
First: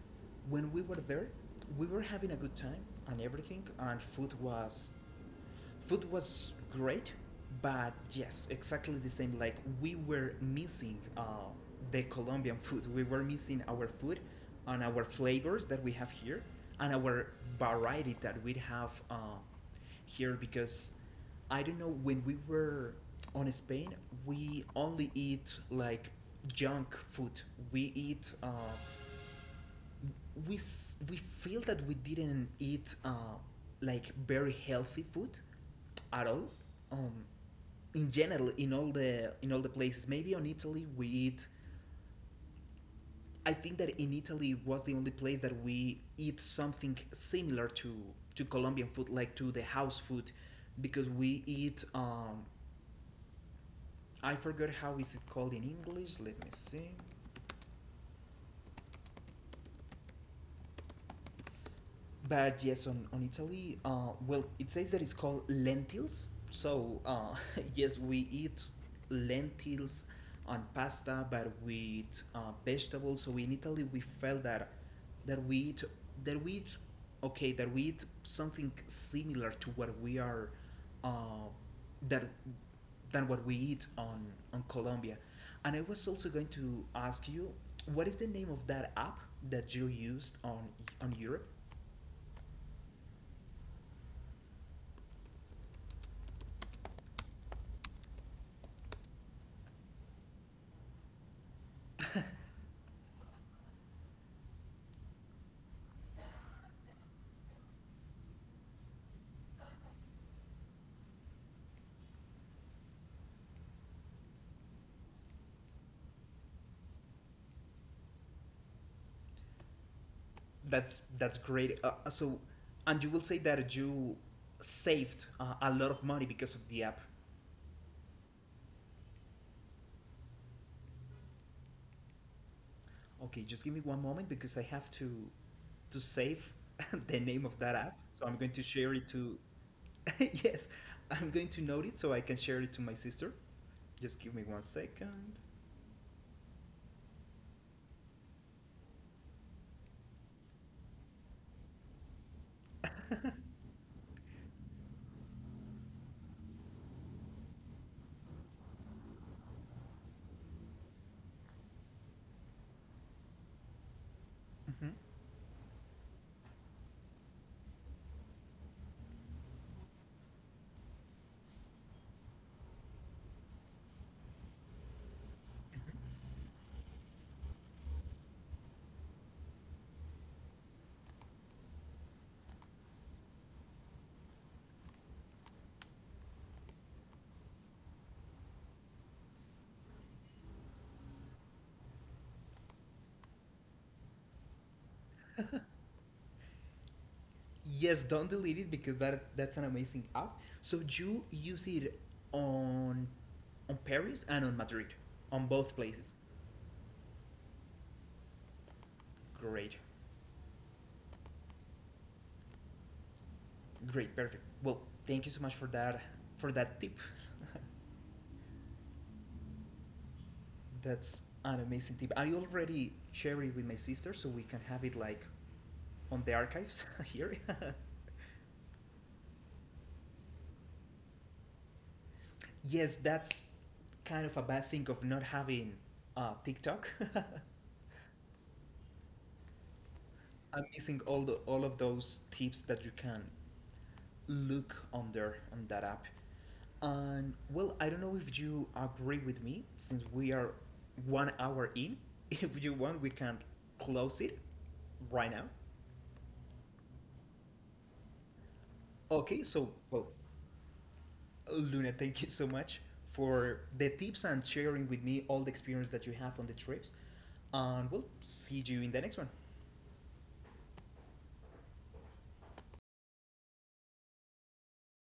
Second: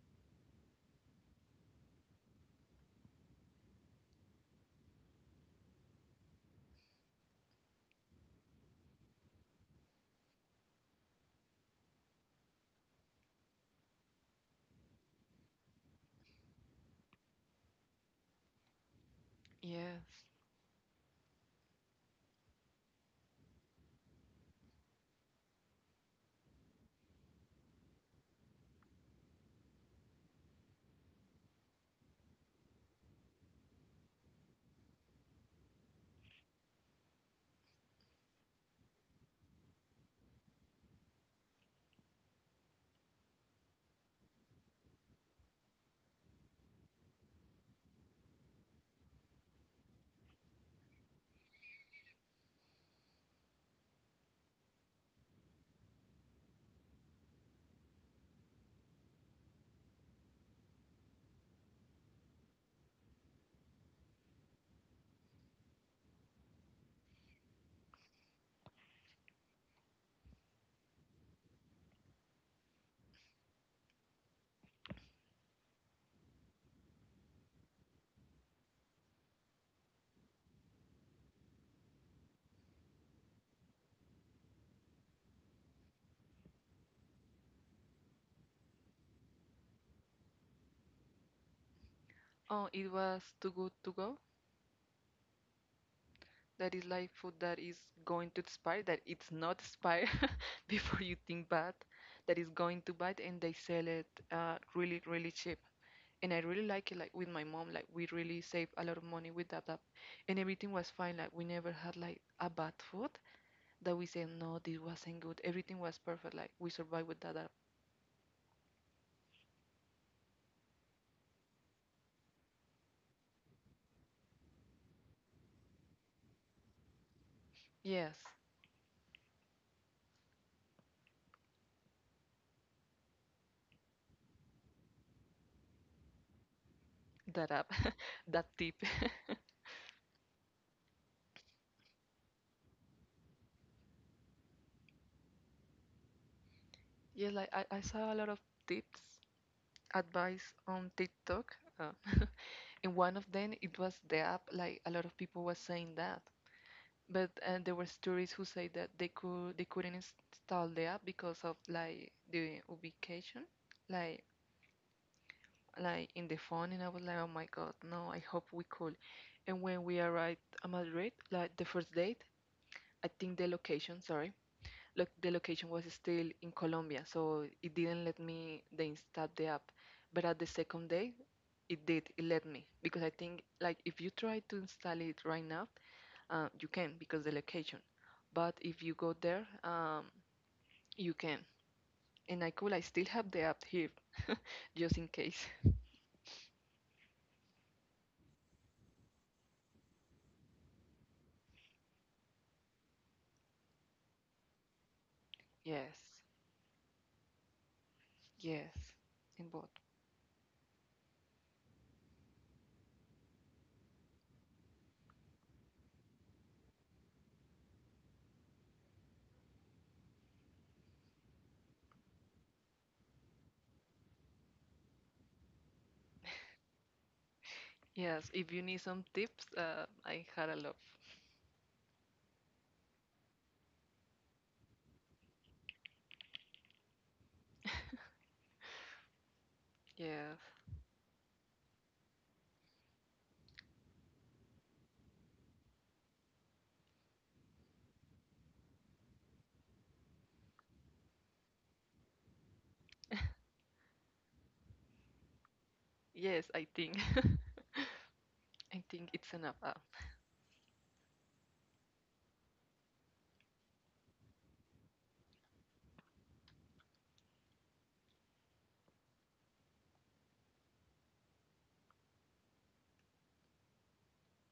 A: when we were there, we were having a good time and everything, and food was great, but yes, exactly the same. Like we were missing the Colombian food. We were missing our food and our flavors that we have here, and our variety that we have
B: Yes.
A: here, because I don't know, when we were on Spain, we only eat like junk food. We eat. We we feel that we didn't eat like very healthy food at all. Um, in general, in all the places, maybe on Italy we eat. I think that in Italy was the only place that we eat something similar to Colombian food, like to the house food, because we eat. I forgot how is it called in English. Let me see. But yes, on Italy, well, it says that it's called lentils. So, [LAUGHS] yes, we eat lentils on pasta, but with vegetables. So in Italy, we felt that that we eat that we eat okay, that we eat something similar to what we are uh, that than what we eat on Colombia. And I was also going to ask you, what is the name of that app that you used on Europe?
B: Oh, it was Too Good To Go. That is like food that is going to expire, that it's not expire, [LAUGHS] before you think bad, that is going to bad, and they sell it really, really cheap. And I really like it. Like with my mom, like we really saved a lot of money with that, and everything was fine. Like we never had like a bad food that we said no, this wasn't good. Everything was perfect. Like we survived with that app.
A: That's great. So, and you will say that you saved a lot of money because of the app.
B: Yes,
A: Okay, just give me one moment because I have to save [LAUGHS] the name
B: that
A: of
B: app,
A: that app.
B: [LAUGHS]
A: So I'm
B: that
A: going to
B: tip.
A: share
B: [LAUGHS]
A: it to [LAUGHS] yes, I'm going to note it so I can share it to my sister. Just give me one second.
B: Yes, like I saw a lot of tips, advice on TikTok, uh, [LAUGHS] and one of them it was the app. Like a lot of people were saying that, but there were stories who say that they couldn't install the app because of like the ubication, like
A: Mhm.
B: like in the phone, and I was like, oh my god, no, I hope we could. And when we arrived at Madrid, like the first date, I think the location, sorry, look, the location was still in Colombia, so it didn't let me they install the app. But at the second day, it did. It let me, because I think like if you try to install it right now, you can, because the location. But if you go there, you can. And I could, I still have the app here just in case. [LAUGHS]
A: Yes, don't delete it because that that's an amazing app. So you use it on on Paris and on Madrid, on both places.
B: Yes, yes, in both.
A: Great. Great, perfect. Well, thank you so much for that tip. That's an amazing tip. I already share it with my sister so we can have it like on the archives [LAUGHS] here. [LAUGHS]
B: Yes, if you need some tips, I had a lot.
A: Yes, that's kind of a bad thing of not having TikTok. [LAUGHS]
B: Yes,
A: I'm missing all the all of those tips that you can look under on that app. And well, I don't know if you agree with me, since we are 1 hour in. [LAUGHS] If you want, we can close it right now.
B: yes, I think [LAUGHS] I think it's
A: Okay,
B: enough.
A: so well, Luna, thank you so much for the tips and sharing with me all the experience that you have on the trips. And we'll see you in the next one.